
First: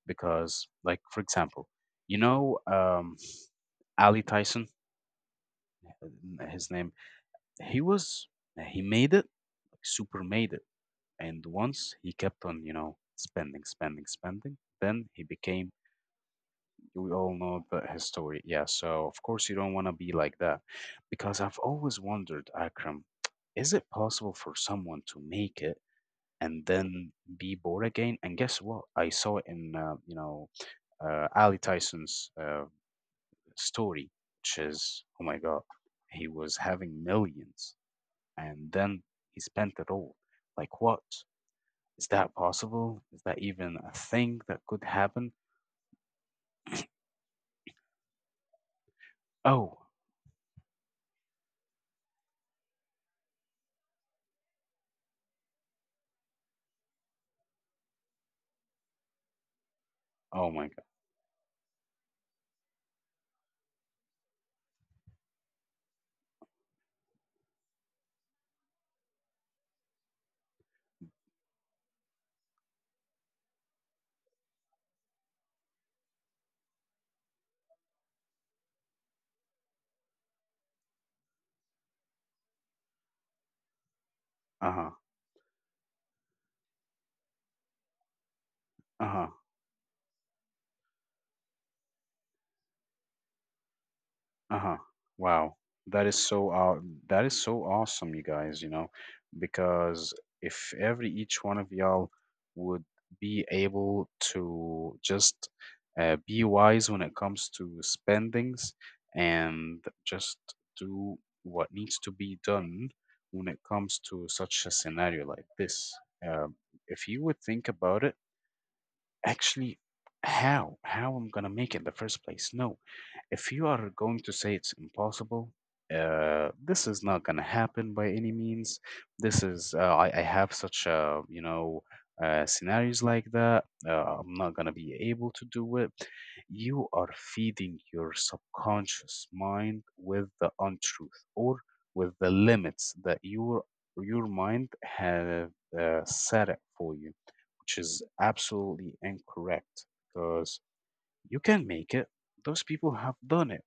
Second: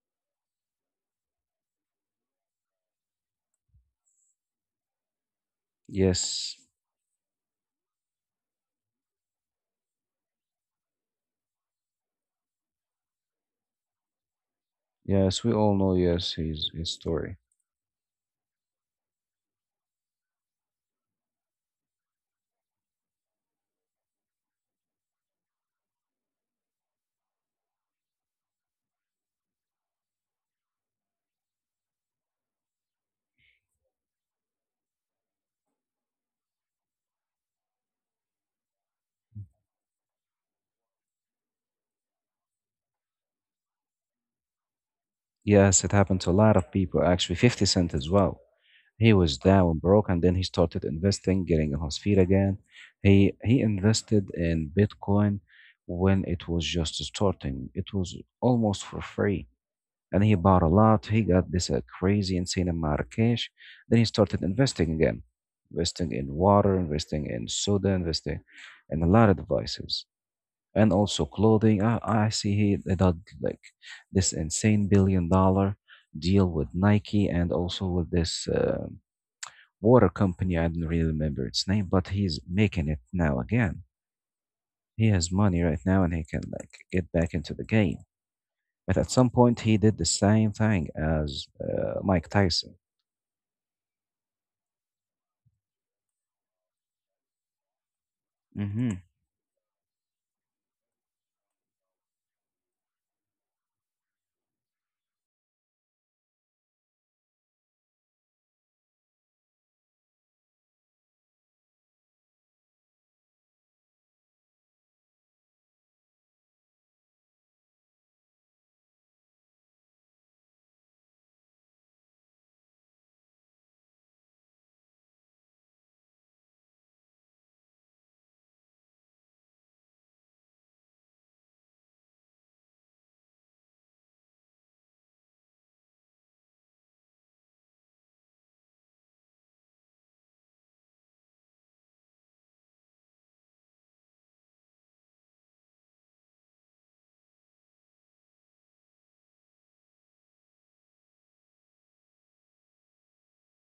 Speaker 1: Because, like, for example, you know, um, Ali Tyson,
Speaker 2: Yes,
Speaker 1: his name, he was, he made it, like, super made it, and once he kept on, you know, spending, spending, spending, then he
Speaker 2: yes, we
Speaker 1: became,
Speaker 2: all know, yes, his
Speaker 1: we all
Speaker 2: story.
Speaker 1: know the, his story. Yeah, so of course you don't want to be like that. Because I've always wondered, Akram, is it possible for someone to make it and then be bored again? And guess what? I saw it in, Ali Tyson's story, which is, oh my God, he was having millions and then he spent it all. Like what? Is that possible? Is that even a thing that could happen?
Speaker 2: Yes, it happened to a lot of people, actually, 50 Cent as well. He was
Speaker 1: Oh,
Speaker 2: down broke, and then he started investing, getting on his feet again. He invested in Bitcoin when it was just starting. It was almost for free, and he
Speaker 1: oh
Speaker 2: bought
Speaker 1: my
Speaker 2: a
Speaker 1: God.
Speaker 2: lot. He got this crazy, insane amount of cash. Then he started investing again, investing in water, investing in soda, investing in a lot of devices, and also clothing. I see he did like this insane billion dollar deal with Nike, and also with this. Water company. I don't really remember its name, but he's making it now again.
Speaker 1: Uh huh.
Speaker 2: He has money right now and he can like get back into the game. But
Speaker 1: Uh
Speaker 2: at
Speaker 1: huh.
Speaker 2: some point, he did the same thing as Mike Tyson.
Speaker 1: Uh-huh. Wow. That is so uh, that is so awesome, you guys, you know,
Speaker 2: Hmm.
Speaker 1: because if every each one of y'all would be able to just be wise when it comes to spendings and just do what needs to be done when it comes to such a scenario like this. Um, if you would think about it, actually, how I'm gonna make it in the first place? No, if you are going to say it's impossible, this is not going to happen by any means. This is I have such scenarios like that. I'm not going to be able to do it. You are feeding your subconscious mind with the untruth, or with the limits that your mind have set it for you, which is absolutely incorrect, because you can make it, those people have done it,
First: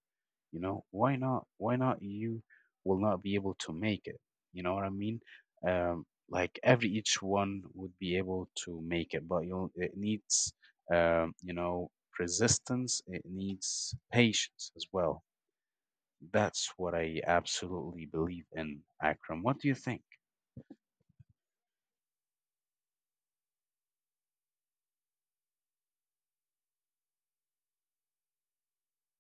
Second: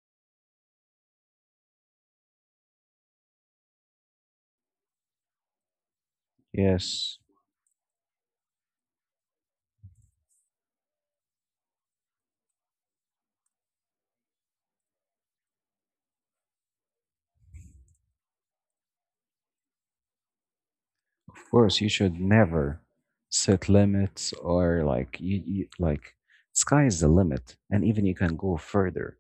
Speaker 1: you know, why not, why not you will not be able to make it, you know what I mean. um like every
Speaker 2: Yes,
Speaker 1: each one would be able to make it, but you it needs, you know, resistance, it needs patience as well. That's what I absolutely believe in, Akram. What do you think?
Speaker 2: of course, you should never set limits, or like you like sky is the limit, and even you can go further.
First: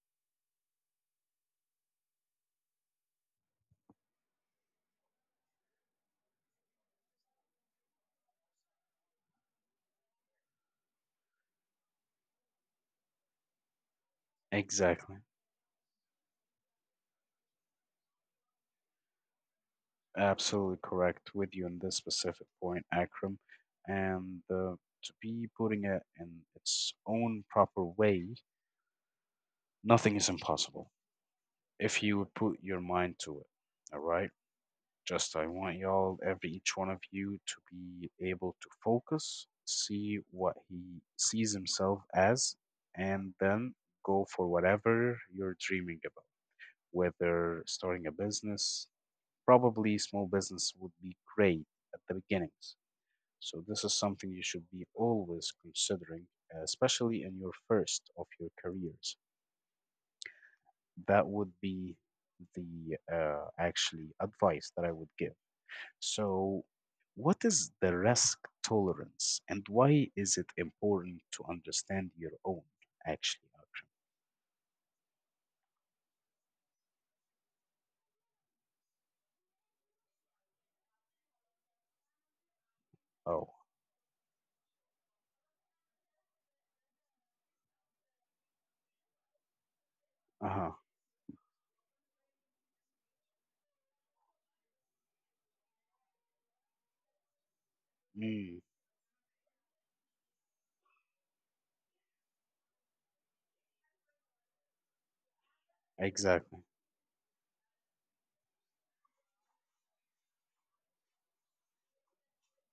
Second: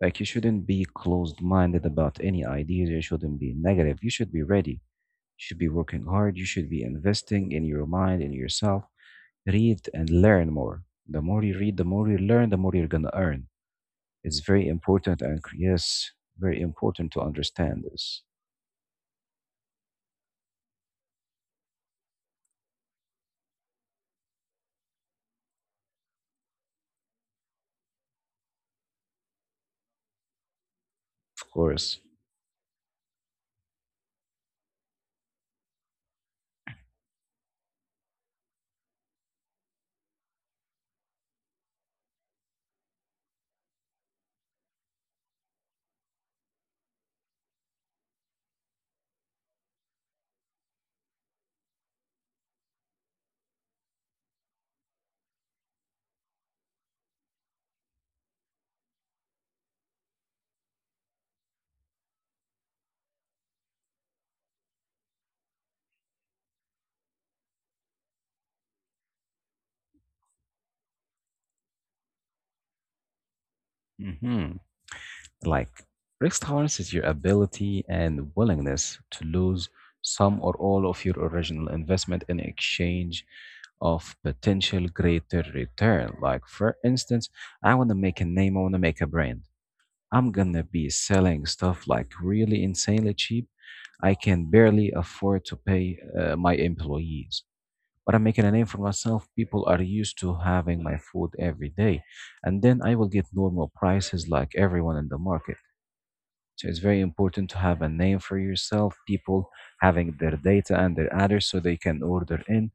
Speaker 2: Like you shouldn't be closed-minded about any ideas. You shouldn't be negative. You should be ready, should be working hard. You should be investing in your mind, in yourself. Read and learn more. The more you read, the more you learn, the more you're going to earn. It's very
Speaker 1: Exactly.
Speaker 2: important. And yes, very important to understand this,
Speaker 1: Absolutely correct with you on this specific point, Akram. And to be putting it in its own proper way, nothing is impossible
Speaker 2: of course.
Speaker 1: if you would put your mind to it. All right. Just I want y'all, every each one of you, to be able to focus, see what he sees himself as, and then go for whatever you're dreaming about. Whether starting a business, probably small business would be great at the beginnings. So this is something you should be always considering, especially in your first of your careers. That would be the actually advice that I would give. So, what is the risk tolerance, and why is it important to understand your own? Actually,
Speaker 2: Hmm. Like, risk tolerance is your ability and willingness to lose some or all of your original investment in exchange
Speaker 1: oh,
Speaker 2: of potential greater return. Like, for instance, I want to make a name, I want to make a brand. I'm
Speaker 1: uh
Speaker 2: gonna
Speaker 1: huh,
Speaker 2: be selling stuff like really insanely cheap. I can barely afford to pay my employees, but I'm making a
Speaker 1: mm,
Speaker 2: name for myself. People are used to having my food every day, and then I will get normal prices like everyone in the market.
Speaker 1: exactly,
Speaker 2: So it's very important to have a name for yourself. People having their data and their address so they can order in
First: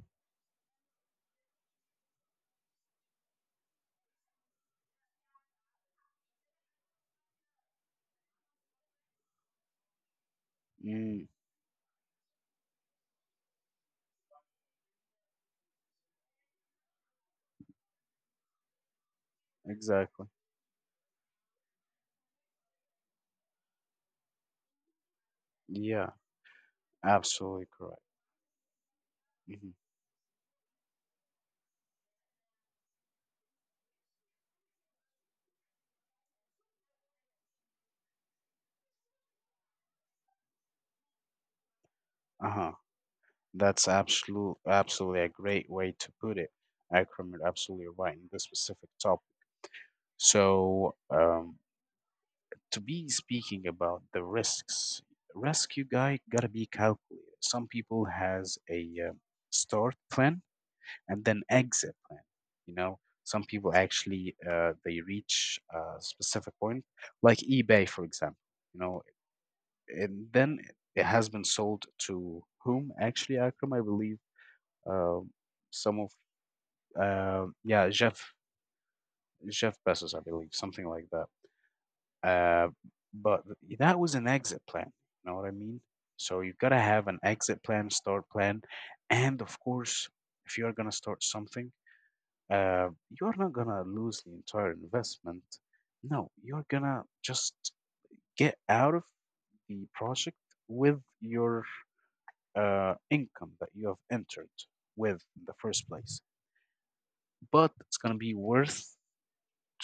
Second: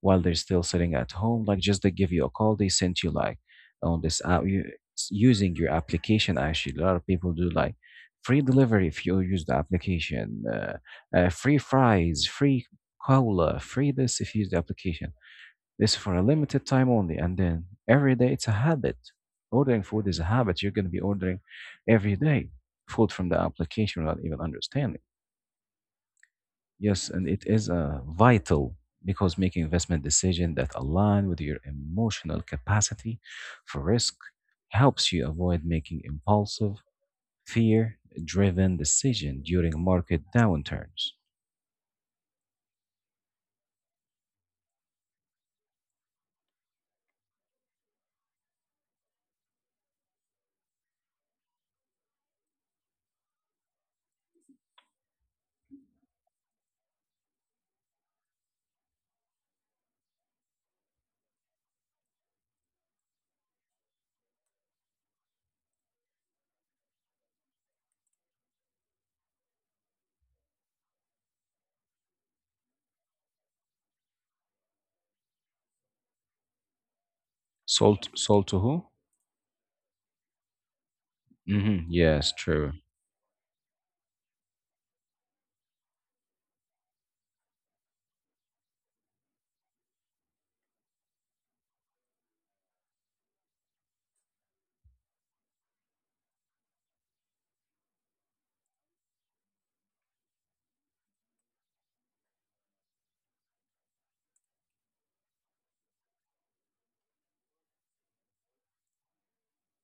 Speaker 2: while they're still sitting at home. Like just they give you a call, they sent you like on this app s- using your application. Actually, a lot of people do like free delivery if you use the application,
Speaker 1: mm,
Speaker 2: free fries, free cola, free this if you use the application. This for a limited time only, and then every day it's a habit. Ordering food is a
Speaker 1: exactly,
Speaker 2: habit. You're going to be ordering every day food from the application without even understanding.
Speaker 1: yeah,
Speaker 2: Yes, and it
Speaker 1: absolutely
Speaker 2: is
Speaker 1: correct.
Speaker 2: vital because making
Speaker 1: Hmm.
Speaker 2: investment decisions that align with your emotional capacity for risk helps you avoid making impulsive, fear-driven decisions during market downturns.
Speaker 1: Uh huh. That's absolute, absolutely a great way to put it. Akram, you're absolutely right in this specific topic. So, to be speaking about the risks, rescue guy gotta be calculated. Some people has a start plan and then exit plan. You know, some people actually they reach a specific point, like eBay, for example. You know, and then it has been sold to whom? Actually, Akram, I believe um some of yeah
Speaker 2: Sold,
Speaker 1: Jeff
Speaker 2: sold to who?
Speaker 1: Jeff Bezos, I believe, something like that.
Speaker 2: Hmm. Yes,
Speaker 1: Uh,
Speaker 2: true.
Speaker 1: but that was an exit plan. You know what I mean? So you've got to have an exit plan, start plan, and of course, if you're gonna start something, uh, you're not gonna lose the entire investment. No, you're gonna just get out of the project with your income that you have entered with in the first place. But it's gonna be worth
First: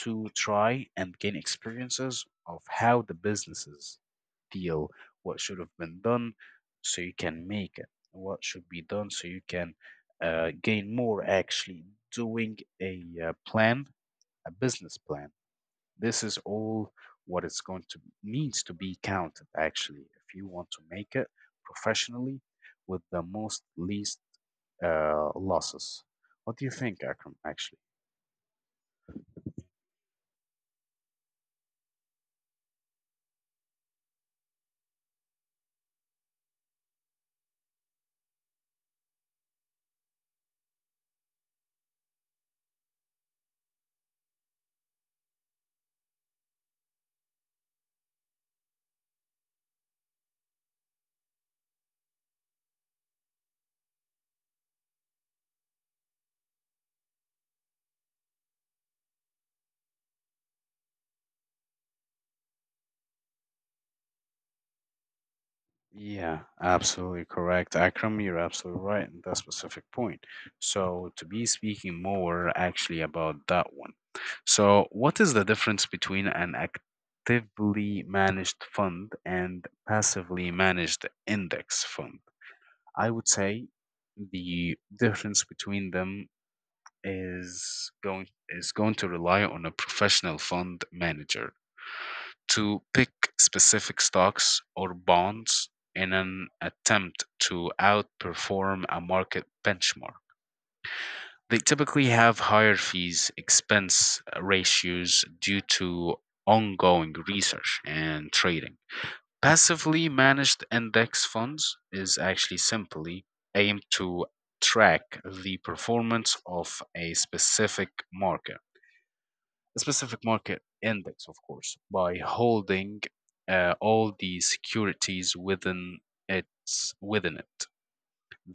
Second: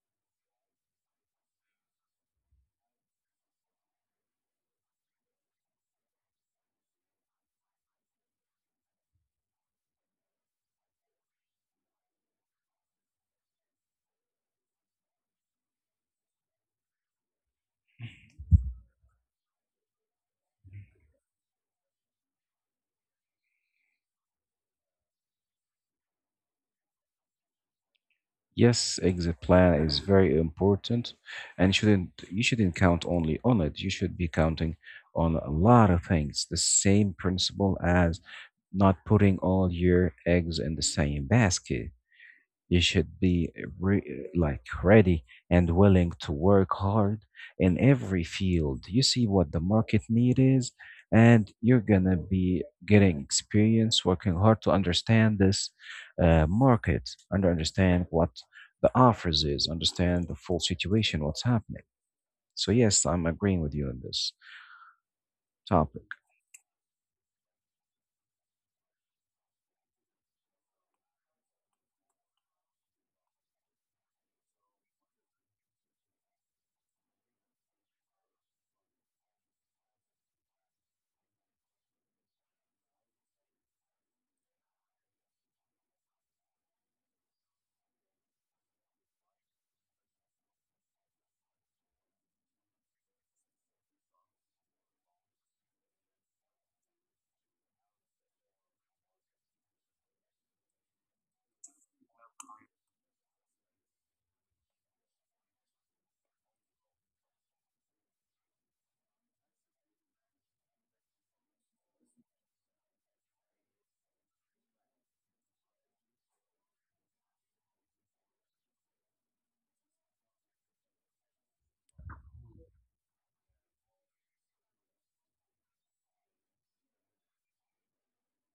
Speaker 1: to try and gain experiences of how the businesses deal, what should have been done so you can make it, what should be done so you can gain more, actually, doing a plan, a business plan. This is all what it's going to needs to be counted actually if you want to make it professionally with the most least losses. What do you think, Akram, actually?
Speaker 2: Yes, exit plan is very important, and shouldn't you shouldn't count only on it. You should be counting on a lot of things. The same principle as not putting all your eggs in the same basket. You should be like ready and willing to work hard in every field. You see what the market need is, and you're gonna be getting experience working hard to understand this market and understand what the offers is, understand the full situation, what's happening. So yes, I'm agreeing with you on this topic.
Speaker 1: Yeah, absolutely correct. Akram, you're absolutely right in that specific point. So, to be speaking more actually about that one. So, what is the difference between an actively managed fund and passively managed index fund? I would say the difference between them is going to rely on a professional fund manager to pick specific stocks or bonds in an attempt to outperform a market benchmark. They typically have higher fees expense ratios due to ongoing research and trading. Passively managed index funds is actually simply aimed to track the performance of a specific market index, of course, by holding all the securities within its within it.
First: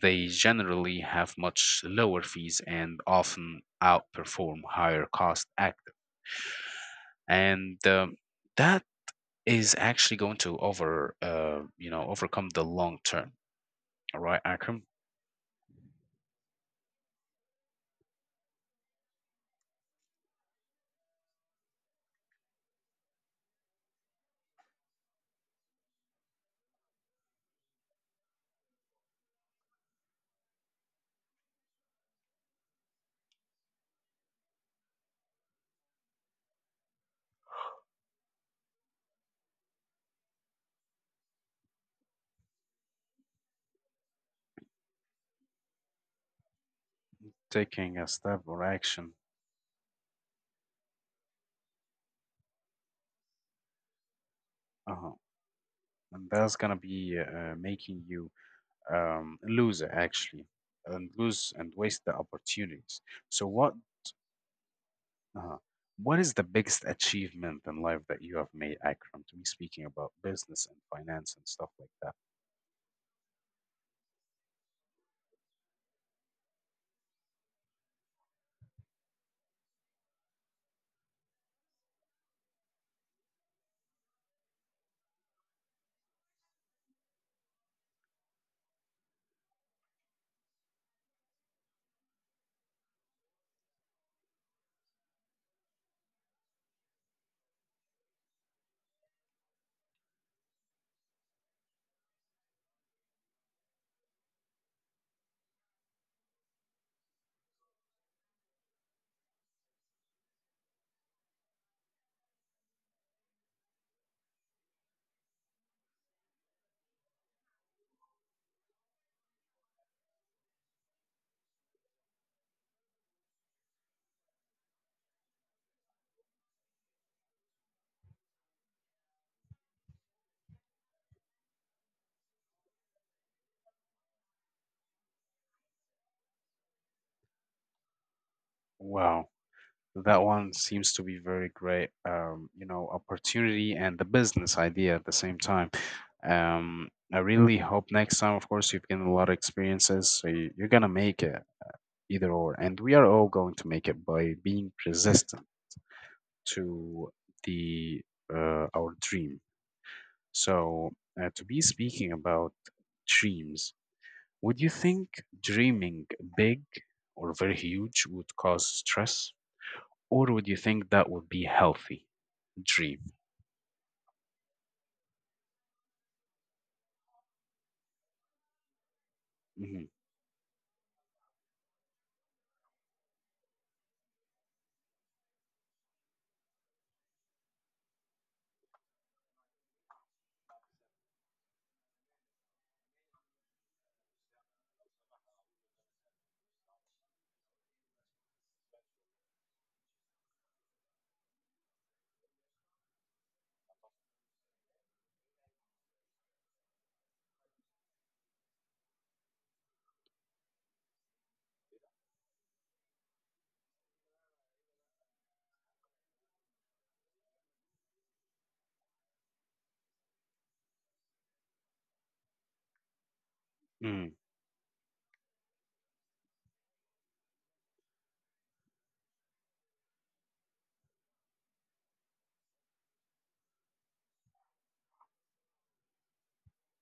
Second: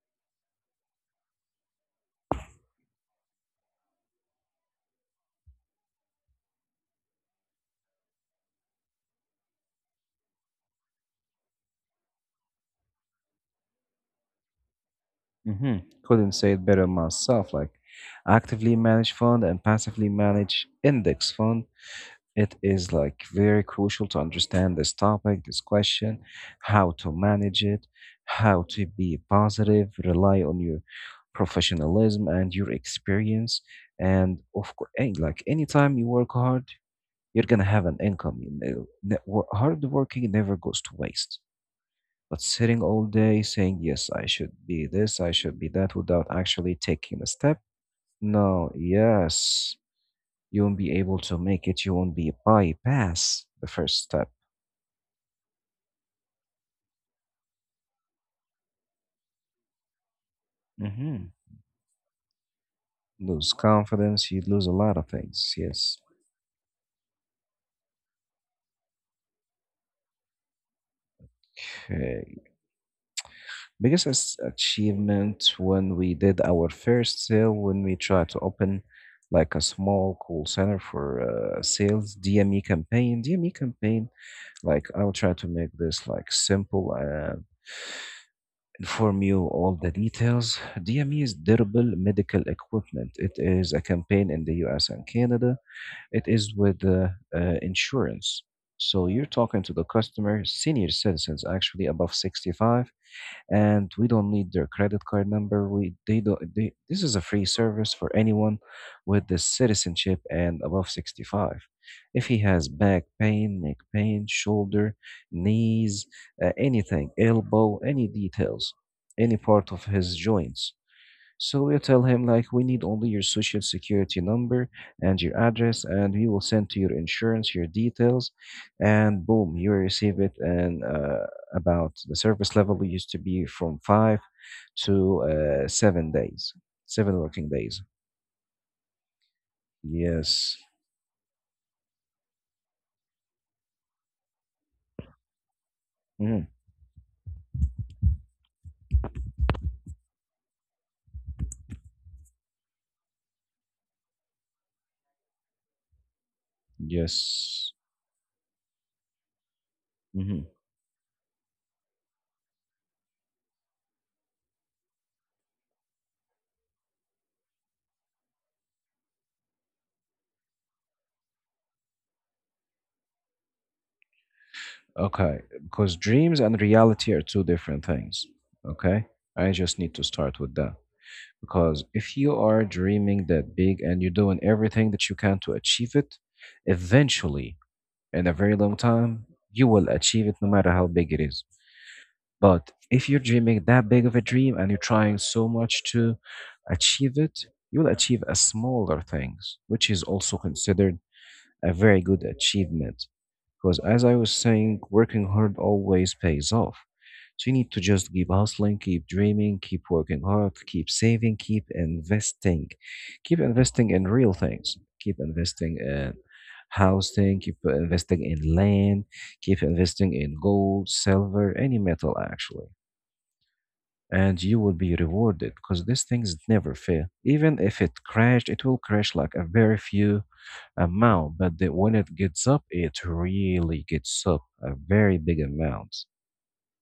Speaker 1: They generally have much lower fees and often outperform higher cost active. And That is actually going to over overcome the long term. All right, Akram,
Speaker 2: Hmm. Couldn't say it better myself. Like actively managed fund and passively managed index fund. It is like very crucial to understand this topic, this question, how to manage it, how to be positive, rely on your professionalism and your experience. And of course, like anytime you work hard, you're gonna have an income. You know, hard working never goes to waste. But sitting all day saying, yes, I should be this, I should be that, without actually taking a step,
Speaker 1: taking a step or
Speaker 2: no,
Speaker 1: action.
Speaker 2: yes, you won't be able to make it. You won't be bypass the first step.
Speaker 1: Uh-huh. And that's gonna be making you loser actually and
Speaker 2: Hmm.
Speaker 1: lose and waste the opportunities. So
Speaker 2: Lose confidence, you lose a lot of things.
Speaker 1: uh,
Speaker 2: Yes.
Speaker 1: what is the biggest achievement in life that you have made, Akram? To be speaking about business and finance and stuff like that.
Speaker 2: Okay. Biggest achievement when we did our first sale, when we tried to open like a small call center for sales dme campaign. Like I'll try to make this like simple, inform you all the details. DME is durable medical equipment. It is a campaign in the US and Canada. It is with insurance. So you're talking to the customer, senior citizens actually above 65, and we don't need their credit card number. We they don't. They, this is a free service for anyone with the citizenship and above 65. If he has back pain, neck pain, shoulder, knees, anything, elbow, any details, any part of his joints, so you tell him like we need only your social security number and your address and we will send to your insurance your details and boom you receive it and about the service level used to be from 5 to 7 days, 7 working days.
Speaker 1: Wow, that one
Speaker 2: Yes.
Speaker 1: seems to be very great. You know, opportunity and the business idea at the same time.
Speaker 2: Mhm.
Speaker 1: I really hope next time, of course, you've gained a lot of experiences, so you're gonna make it either or, and we are all going to make it by being persistent to
Speaker 2: Yes.
Speaker 1: the our dream.
Speaker 2: Hmm.
Speaker 1: So to be speaking about dreams, would you think dreaming big or very huge would cause stress, or would you think that would be healthy dream?
Speaker 2: Okay, because dreams and reality are two different things. Okay, I just
Speaker 1: Hmm.
Speaker 2: need to start with that. Because if you are dreaming that big and you're doing everything that you can to achieve it, eventually, in a very long time, you will achieve it no matter how big it is. But if you're dreaming that big of a dream and you're trying so much to achieve it, you will achieve a smaller things, which is also considered a very good achievement. Because as I was saying, working hard always pays off. So you need to just keep hustling, keep dreaming, keep working hard, keep saving, keep investing in real things, keep investing in housing, keep investing in land, keep investing in gold, silver, any metal actually,
Speaker 1: Mm,
Speaker 2: and you will be rewarded because these things never fail. Even if it crashed, it will crash like a very few amount, but the, when it gets up, it really gets up a very big amount.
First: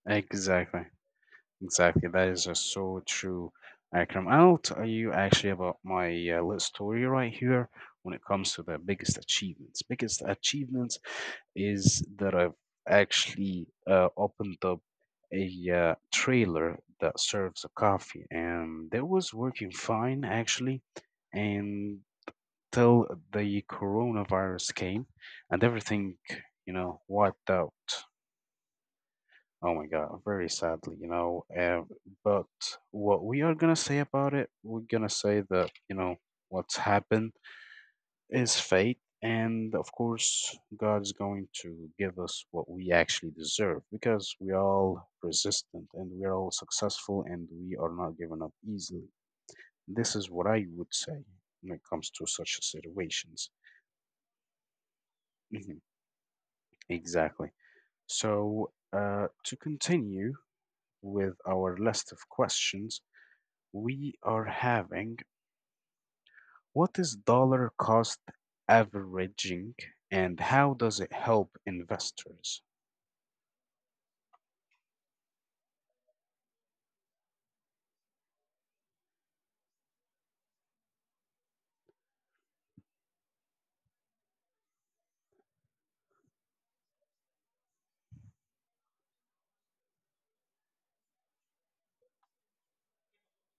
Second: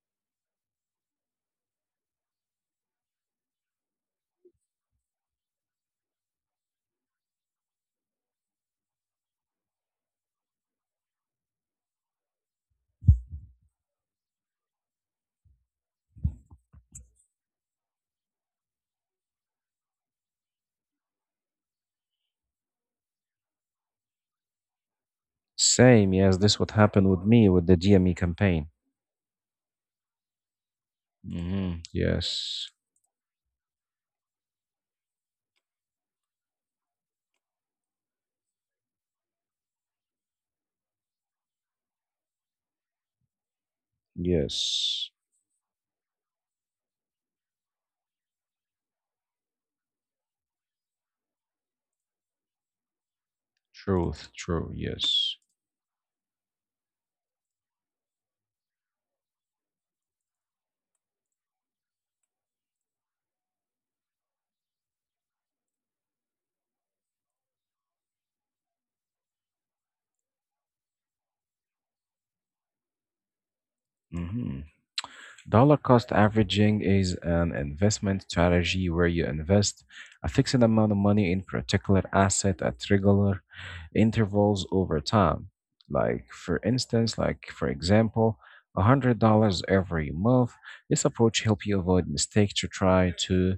Speaker 1: exactly. Exactly, that is just so true, Akram. I'll tell you actually about my little story right here when it comes to the biggest achievements. Biggest achievements is that I've actually opened up a trailer that serves a coffee, and that was working fine actually until the coronavirus came and
Speaker 2: Same,
Speaker 1: everything,
Speaker 2: yes, this what
Speaker 1: you know,
Speaker 2: happened with me
Speaker 1: wiped
Speaker 2: with
Speaker 1: out.
Speaker 2: the GME campaign.
Speaker 1: Oh my God, very sadly, you know.
Speaker 2: Hmm.
Speaker 1: But
Speaker 2: Yes,
Speaker 1: what we are gonna say about it, we're gonna say that, you know, what's happened is fate, and of course, God is going to give us what we actually deserve because we're all
Speaker 2: yes,
Speaker 1: persistent and we're all successful and we are not given up easily. This is what I would say when it comes to such situations.
Speaker 2: truth, true, yes.
Speaker 1: Mhm. Exactly. So, to continue with our list of questions, we are having. What is dollar cost averaging and how does it help investors?
Speaker 2: Hmm. Dollar cost averaging is an investment strategy where you invest a fixed amount of money in particular asset at regular intervals over time. Like for instance, like for example, $100 every month. This approach helps you avoid mistakes to try to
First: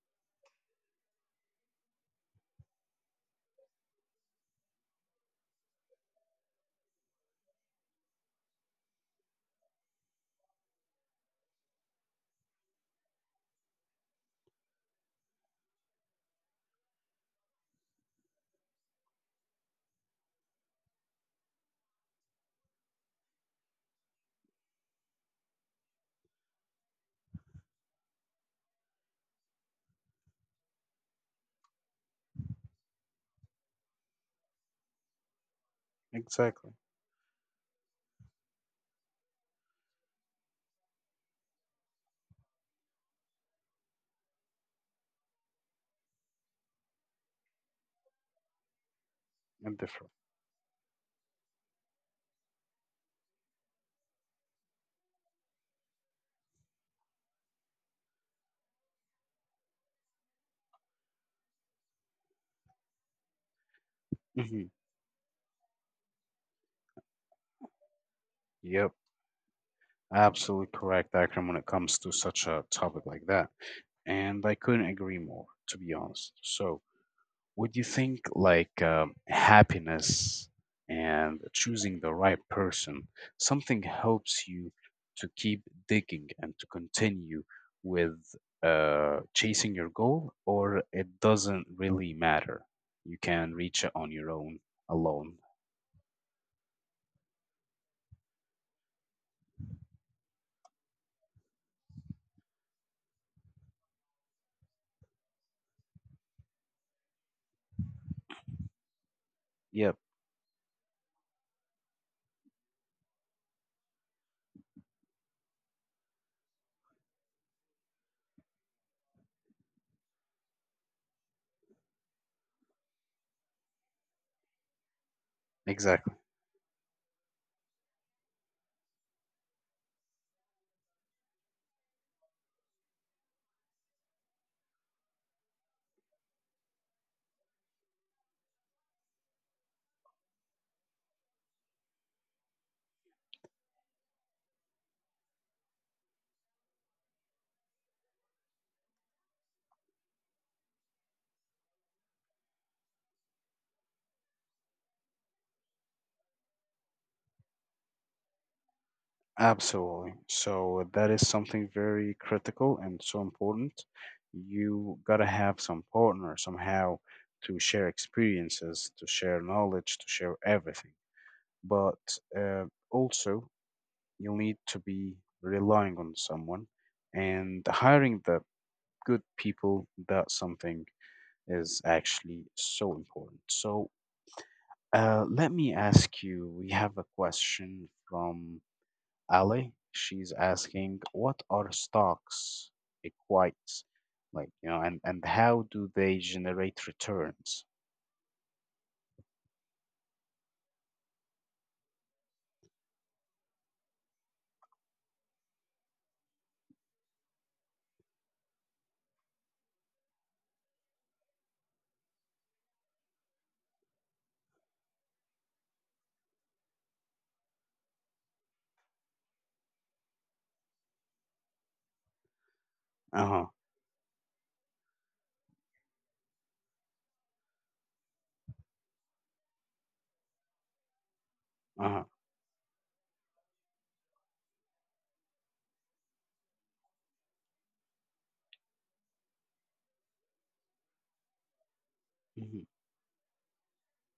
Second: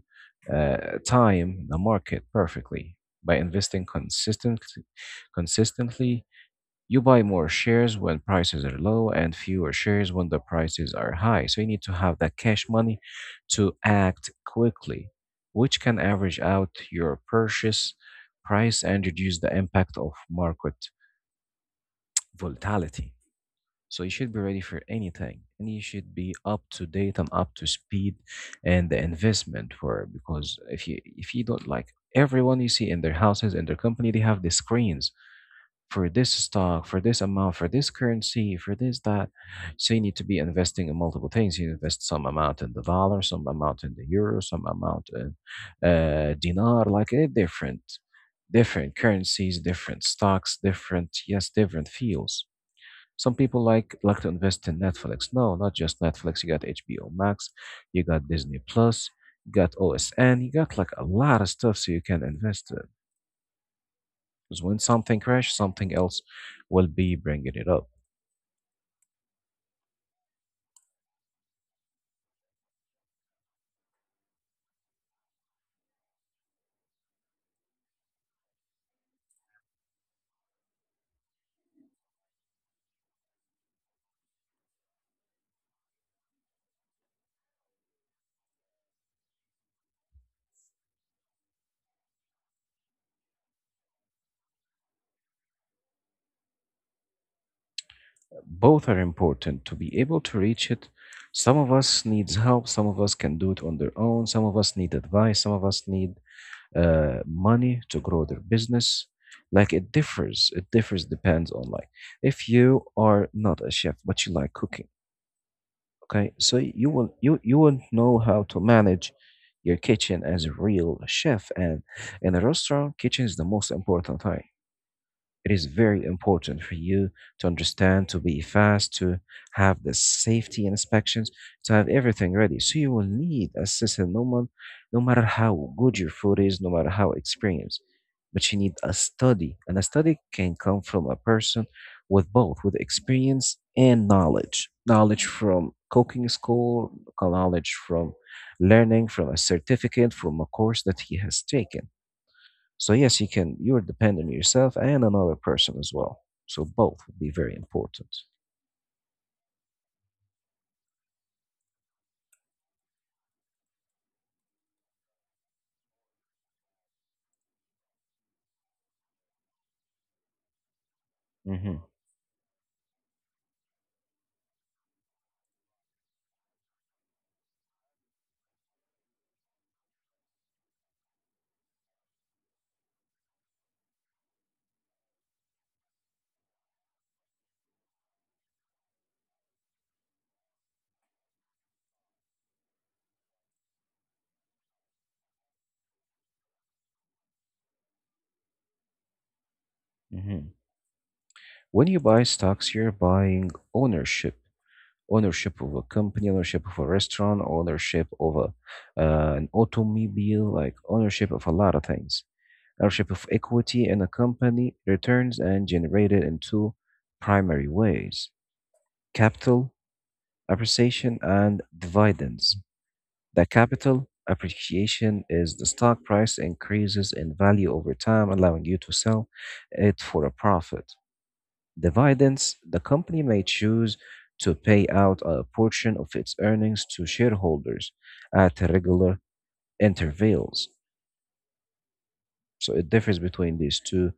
Speaker 2: uh, time the market perfectly by investing consistently, you buy more shares when prices are low and fewer shares when the prices are high. So you need to have that cash money to act quickly, which can average out your purchase price and reduce the impact of market volatility. So you should be ready for anything and you should be up to date and up to speed and the investment for, because if you, if you don't, like everyone you see in their houses, in their company, they have the screens for this
Speaker 1: Exactly.
Speaker 2: stock, for this amount, for this currency, for this, that. So you need to be investing in multiple things. You invest some amount in the dollar, some amount in the euro, some amount in dinar, like different currencies,
Speaker 1: And
Speaker 2: different
Speaker 1: different.
Speaker 2: stocks, different, yes, different fields. Some people like to invest in Netflix. No, not just Netflix. You got HBO Max, you got Disney Plus, you got OSN, you got like a lot of stuff so you can invest in. Because
Speaker 1: Hmm.
Speaker 2: when something crashes, something else will be bringing it up.
Speaker 1: Yep. Absolutely correct, Akram, when it comes to such a topic like that. And I couldn't agree more, to be honest. So, would you think like happiness and choosing the right person, something helps you to keep digging and to continue with chasing your goal, or it doesn't really matter? You can reach it on your own alone.
Speaker 2: Both are important to be able to reach it. Some of us needs help. Some of us can do it on their own. Some of us need advice. Some of us need money to grow their business. Like it
Speaker 1: Yep,
Speaker 2: differs. It differs depends on like if you are not a chef but you like cooking. Okay, so you will know how to manage your kitchen as a real chef, and in a restaurant kitchen is the most important thing. It is very
Speaker 1: exactly.
Speaker 2: important for you to understand, to be fast, to have the safety inspections, to have everything ready. So you will need a system, no matter how good your food is, no matter how experienced. But you need a study, and a study can come from a person with both, with experience and knowledge. Knowledge from cooking school, knowledge from learning, from a certificate, from a course that he has taken. So yes, you can. You are dependent on yourself and another person as well. So both would be very important.
Speaker 1: Absolutely. So that is something very critical and so important. You gotta have some partner somehow to share experiences, to share knowledge, to share everything.
Speaker 2: Hmm.
Speaker 1: But uh, also, you'll need to be relying on someone and hiring the good people that something is actually so important. So let me ask you, we have a question from Ali. She's asking, what are stocks? It quite like, you know, and how do they generate returns?
Speaker 2: Hmm. When you buy stocks, you're buying ownership, ownership of a company, ownership of a restaurant, ownership of a an automobile, like ownership of a lot of things. Ownership of equity in a company, returns and generated in two primary ways: capital appreciation and dividends. The
Speaker 1: Uh-huh.
Speaker 2: capital appreciation is the stock price increases in value over time, allowing you to sell it for a profit.
Speaker 1: Uh-huh.
Speaker 2: Dividends, the company may choose to pay out a portion of its earnings to shareholders at regular intervals.
Speaker 1: Mhm.
Speaker 2: So it differs between these two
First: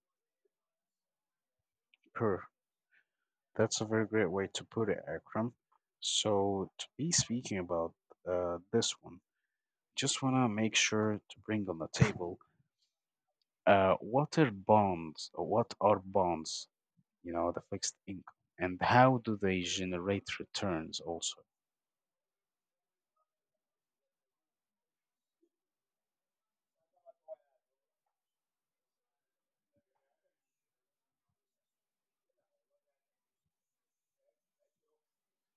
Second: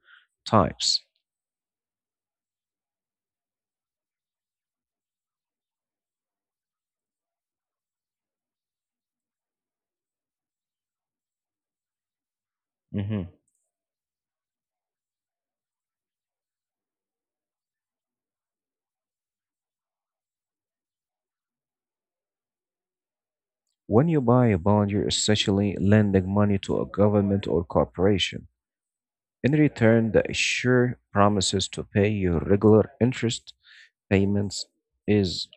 Speaker 2: types.
Speaker 1: Perfect. That's a very great way to put it, Akram. So, to be speaking about this one, just want to make sure to bring on the table
Speaker 2: Mhm.
Speaker 1: what are bonds, or what are bonds, you know, the fixed income, and how do they generate returns also?
Speaker 2: When you buy a bond, you're essentially lending money to a government or corporation. In return, the issuer promises to pay you regular interest payments, is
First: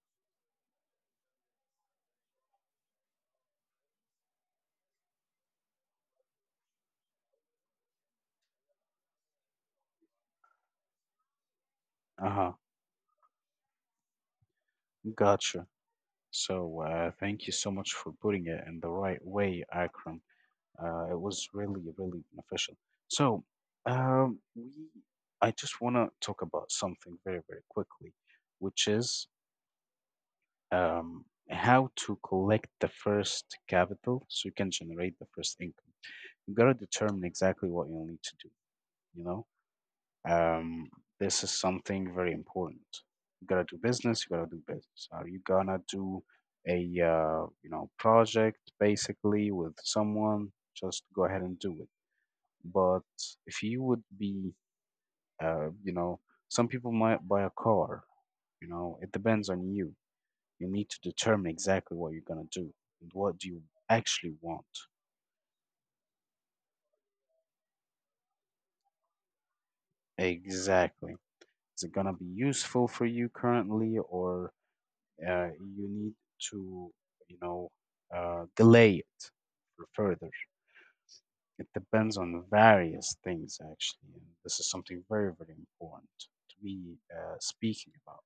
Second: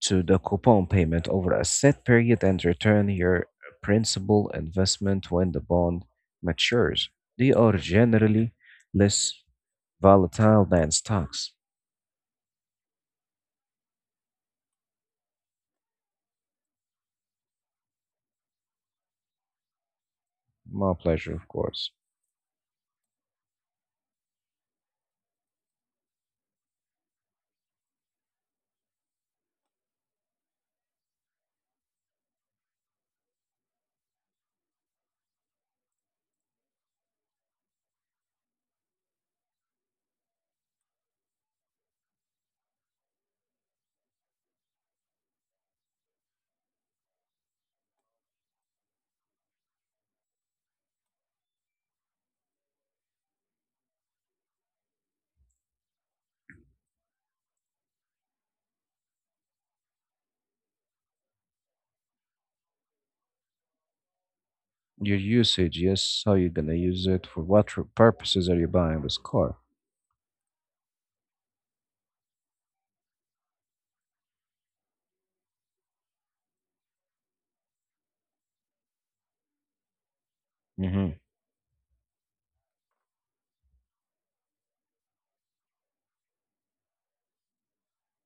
Speaker 2: to the coupon payment over a set period and return your principal investment when the bond matures. They are generally less volatile than stocks.
Speaker 1: Uh huh, gotcha. So, thank you so much for putting it in the right way, Akram.
Speaker 2: My
Speaker 1: It
Speaker 2: pleasure, of
Speaker 1: was really,
Speaker 2: course.
Speaker 1: really beneficial. So, um, we, I just want to talk about something very, very quickly, which is um, how to collect the first capital so you can generate the first income. You gotta determine exactly what you need to do. You know, um, this is something very important. You gotta do business. You gotta do business. Are you gonna do a you know project basically with someone? Just go ahead and do it but if you would be, you know, some people might buy a car, you know, it depends on you. You need to determine exactly what you're going to do. And what do you actually want?
Speaker 2: Your usage, yes, how you gonna use it, for what purposes are you buying this car?
Speaker 1: Exactly. Is it going to be useful for you currently, or uh, you need to, you know, delay it for further?
Speaker 2: Hmm.
Speaker 1: It depends on various things, actually. And this is something very, very important to be speaking about.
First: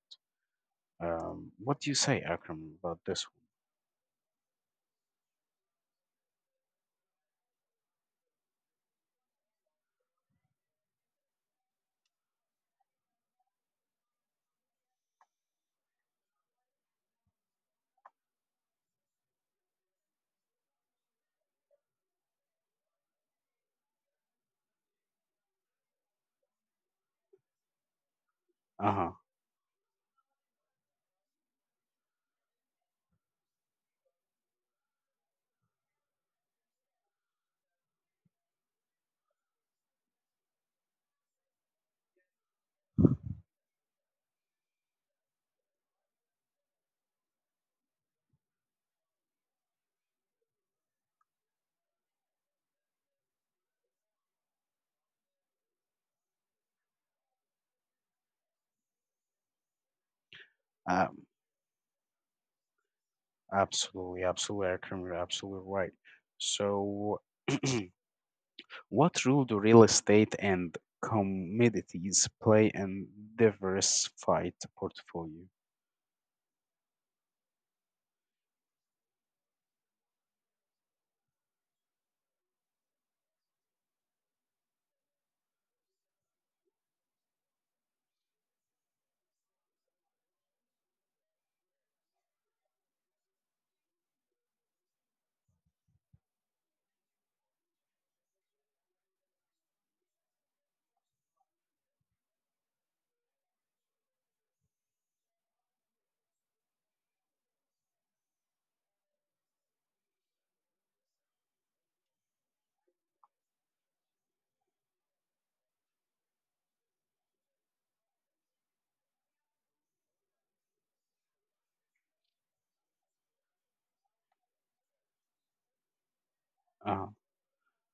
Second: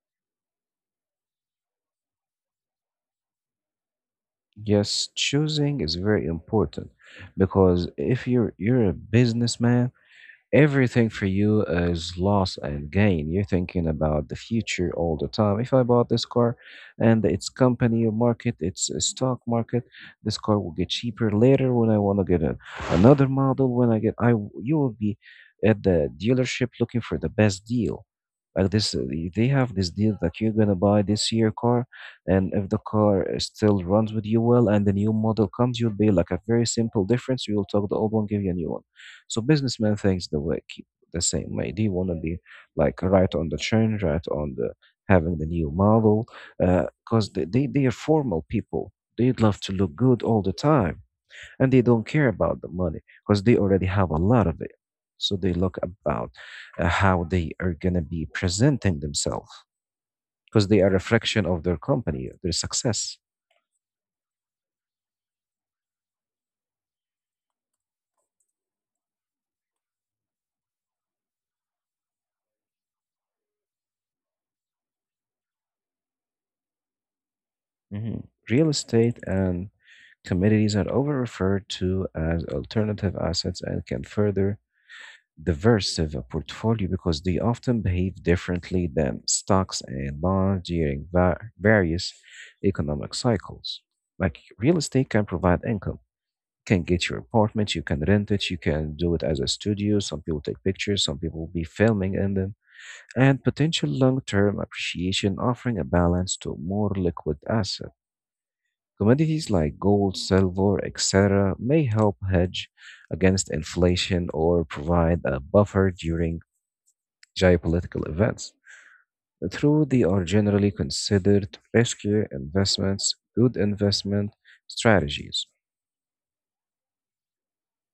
Speaker 1: What do you say, Akram, about this
Speaker 2: Yes, choosing is very important because if you're a businessman, everything for you is loss and gain. You're thinking about the future all the time. If I bought this car and its company or market, its a stock market, this car will get cheaper later when I want to get a, another model. When I get, I w- You will be at the dealership looking for the best deal. Like
Speaker 1: one?
Speaker 2: this,
Speaker 1: Uh-huh.
Speaker 2: they have this deal that you're gonna buy this year car, and if the car still runs with you well, and the new model comes, you'll be like a very simple difference. You will talk the old one, give you a new one. So businessman thinks the way keep the same way. They want to be like right on the trend, right on the having the new model, because they are formal people. They'd love to look good all the time, and they don't care about the money because they already have a lot of it. So they look about how they are gonna be presenting themselves because they are a
Speaker 1: Um,
Speaker 2: reflection of their company, their success.
Speaker 1: absolutely, absolutely, Akram, you're absolutely right. So, what role do real estate and commodities play in diversified portfolio?
Speaker 2: Mhm. Real estate and commodities are over referred to as alternative assets and can further diverse of a portfolio because they often behave differently than stocks and bonds during various economic cycles. Like real estate can provide income, can get your apartment, you can rent it, you can do it as a studio. Some people take pictures, some people be filming in them, and potential long term appreciation offering a balance to a more liquid asset. Commodities like gold, silver, etc., may help hedge against inflation or provide a buffer during geopolitical events through they are generally considered risky investments, good investment strategies.
Speaker 1: Uh-huh.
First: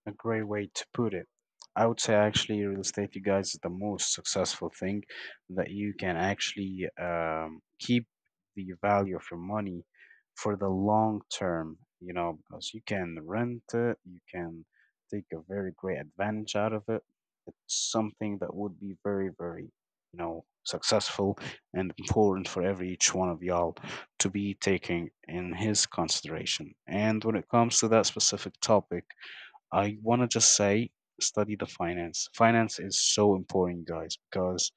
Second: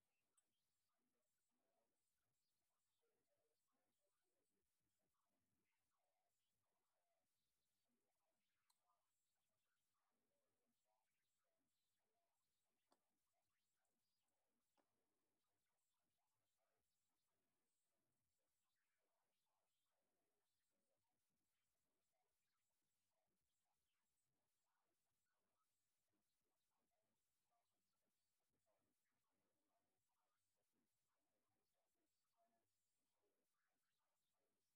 Speaker 1: A great way to put it. I would say actually real estate, you guys, is the most successful thing that you can actually keep the value of your money for the long term, you know, because you can rent it, you can take a very great advantage out of it. It's something that would be very, very, you know, successful and important for every each one of y'all to be taking in his consideration. And when it comes to that specific topic, I want to just say study the finance. Finance is so important, guys, because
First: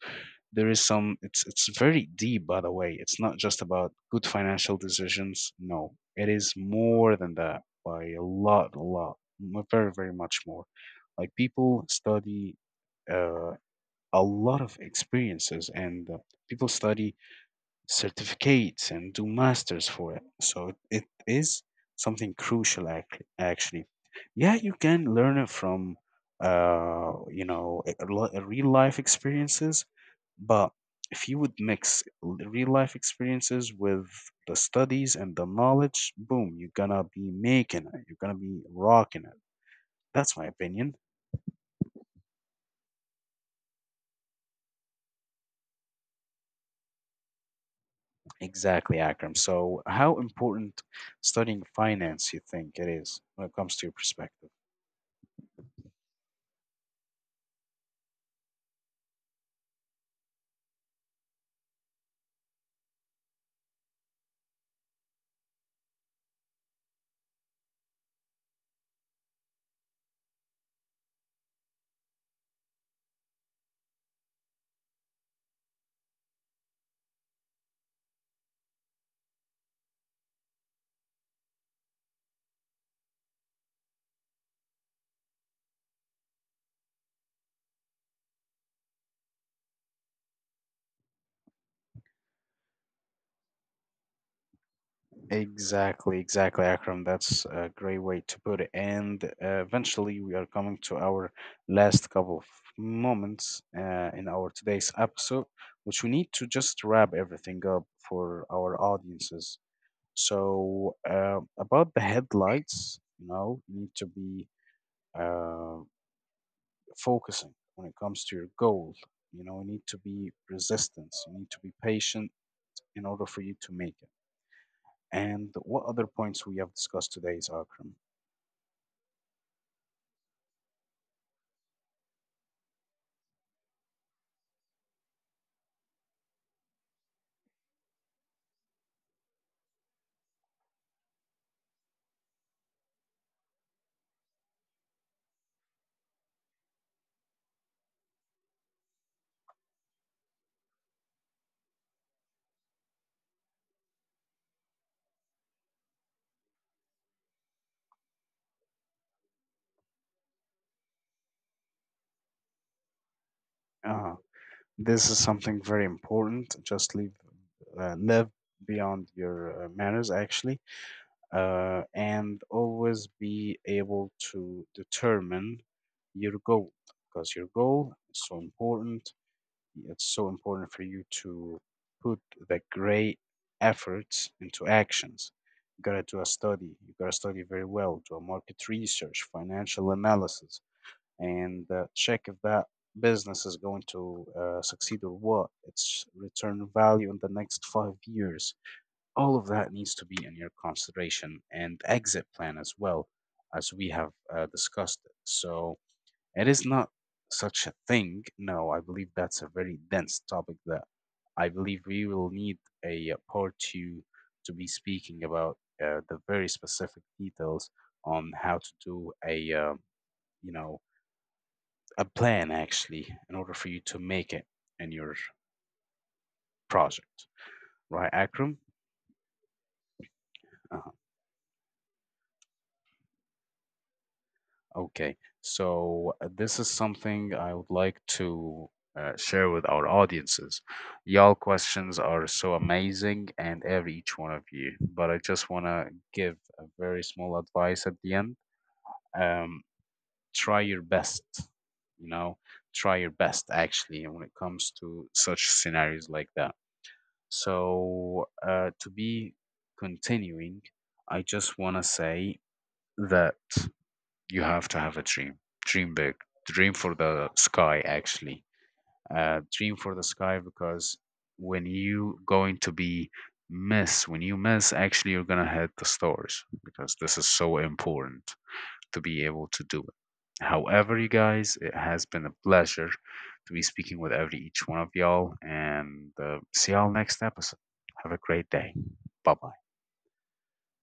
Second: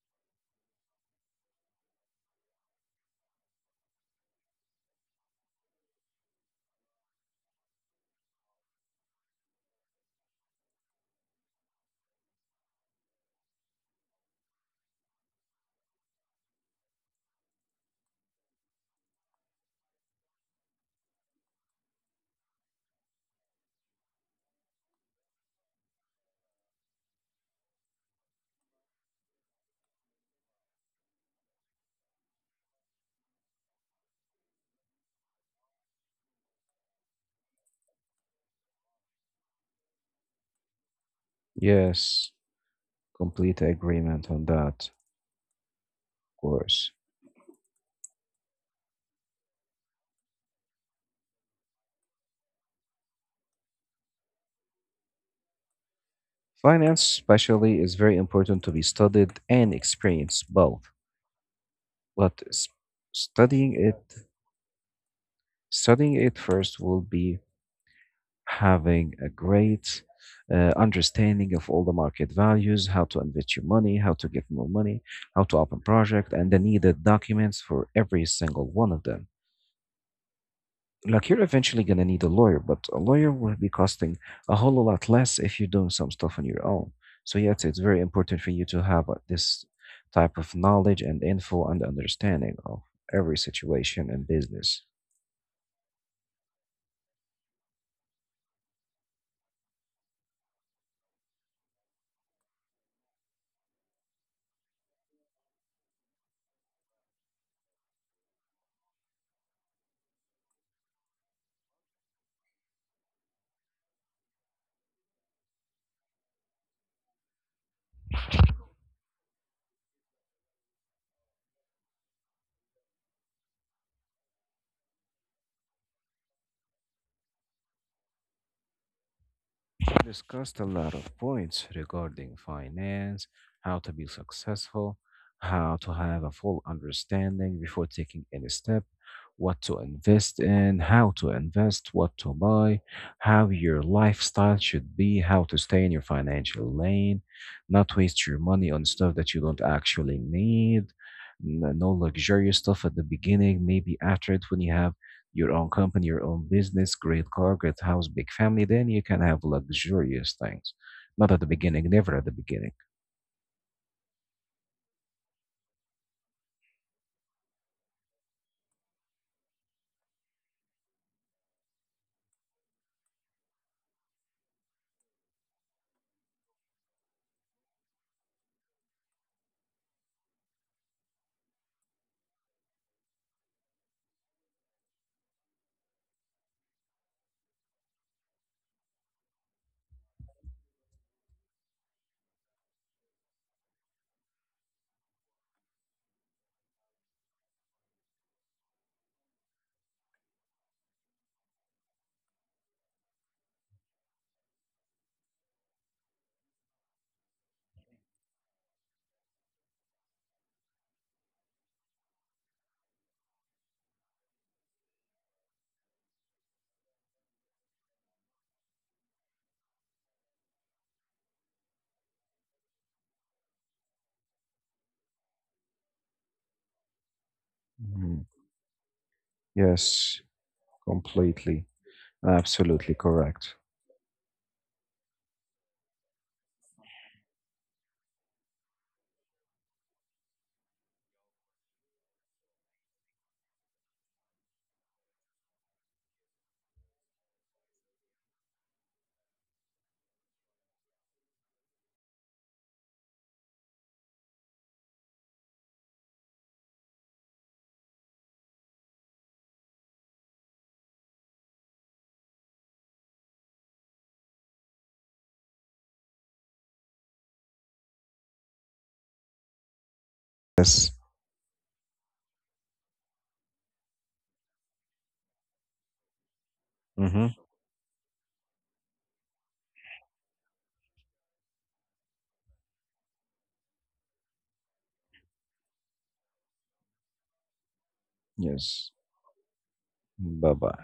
Speaker 1: there is some it's very deep by the way. It's not just about good financial decisions. No. It is more than that by a lot, a lot. Very, very much more. Like people study uh, a lot of experiences and people study certificates and do masters for it. So it is something crucial actually. Yeah, you can learn it from you know a real life experiences, but if you would mix real life experiences with the studies and the knowledge, boom, you're gonna be making it. You're gonna be rocking it. That's my opinion.
Speaker 2: Yes, complete agreement on that, of course.
Speaker 1: Exactly, Akram. So, how important studying finance you think it is when it comes to your perspective?
Speaker 2: Finance, especially, is very important to be studied and experienced both. But s- Studying it, studying it first will be having a great understanding of all the market values, how to invest your money, how to get more money, how to open project, and the needed documents for every single one of them. Like you're eventually gonna need a lawyer, but a lawyer will be costing a whole lot less if you're doing some stuff on your own. So yes, it's very important for you to have this type of knowledge and info and understanding of every situation and business.
Speaker 1: Exactly, exactly, Akram. That's a great way to put it. And eventually, we are coming to our last couple of moments in our today's episode, which we need to just wrap everything up for our audiences. So about the headlights, you know, you need to be uh, focusing when it comes to your goal. You know, you need to be resistance. You need to be patient in order for you to make it. And what other points we have discussed today is Akram.
Speaker 2: Discussed a lot of points regarding finance, how to be successful, how to have a full understanding before taking any step, what to invest in, how to invest, what to buy, how your lifestyle should be, how to stay in your financial lane, not waste your money on stuff that you don't actually need. No luxurious stuff at the beginning, maybe after it when you have your own company, your own business, great car, great house, big family, then you can have luxurious things. Not at the beginning, never at the beginning.
Speaker 1: Uh, this is something very important. Just live, live beyond your manners, actually. Uh, and always be able to determine your goal because your goal is so important. It's so important for you to put the great efforts into actions. You gotta do a study, you gotta study very well, do a market research, financial analysis, and check if that business is going to succeed or what, its return value in the next 5 years. All of that needs to be in your consideration and exit plan as well as we have discussed it. So it is not such a thing. No, I believe that's a very dense topic that I believe we will need a part two to be speaking about the very specific details on how to do a you know a plan actually in order for you to make it in your project, right
Speaker 2: Mhm.
Speaker 1: Akram?
Speaker 2: Yes,
Speaker 1: Uh,
Speaker 2: completely. Absolutely correct.
Speaker 1: okay, so this is something I would like to share with our audiences. Y'all questions are so amazing and every each one of you, but I just want to give a very small advice at the end. Um, try your best, you know, try your best actually when it comes to such scenarios like that. So, to be continuing, I just want to say that. You have to have a dream. Dream big. Dream for the sky, actually. Dream for the sky
Speaker 2: Yes.
Speaker 1: because when you going to be miss, when you miss, actually you're gonna hit the stars because this is
Speaker 2: Hmm.
Speaker 1: so important to be able to do it. However, you guys, it has been a pleasure to be speaking with every each one of y'all, and see y'all next episode. Have a great day.
Speaker 2: Yes.
Speaker 1: Bye bye.
Speaker 2: Bye bye.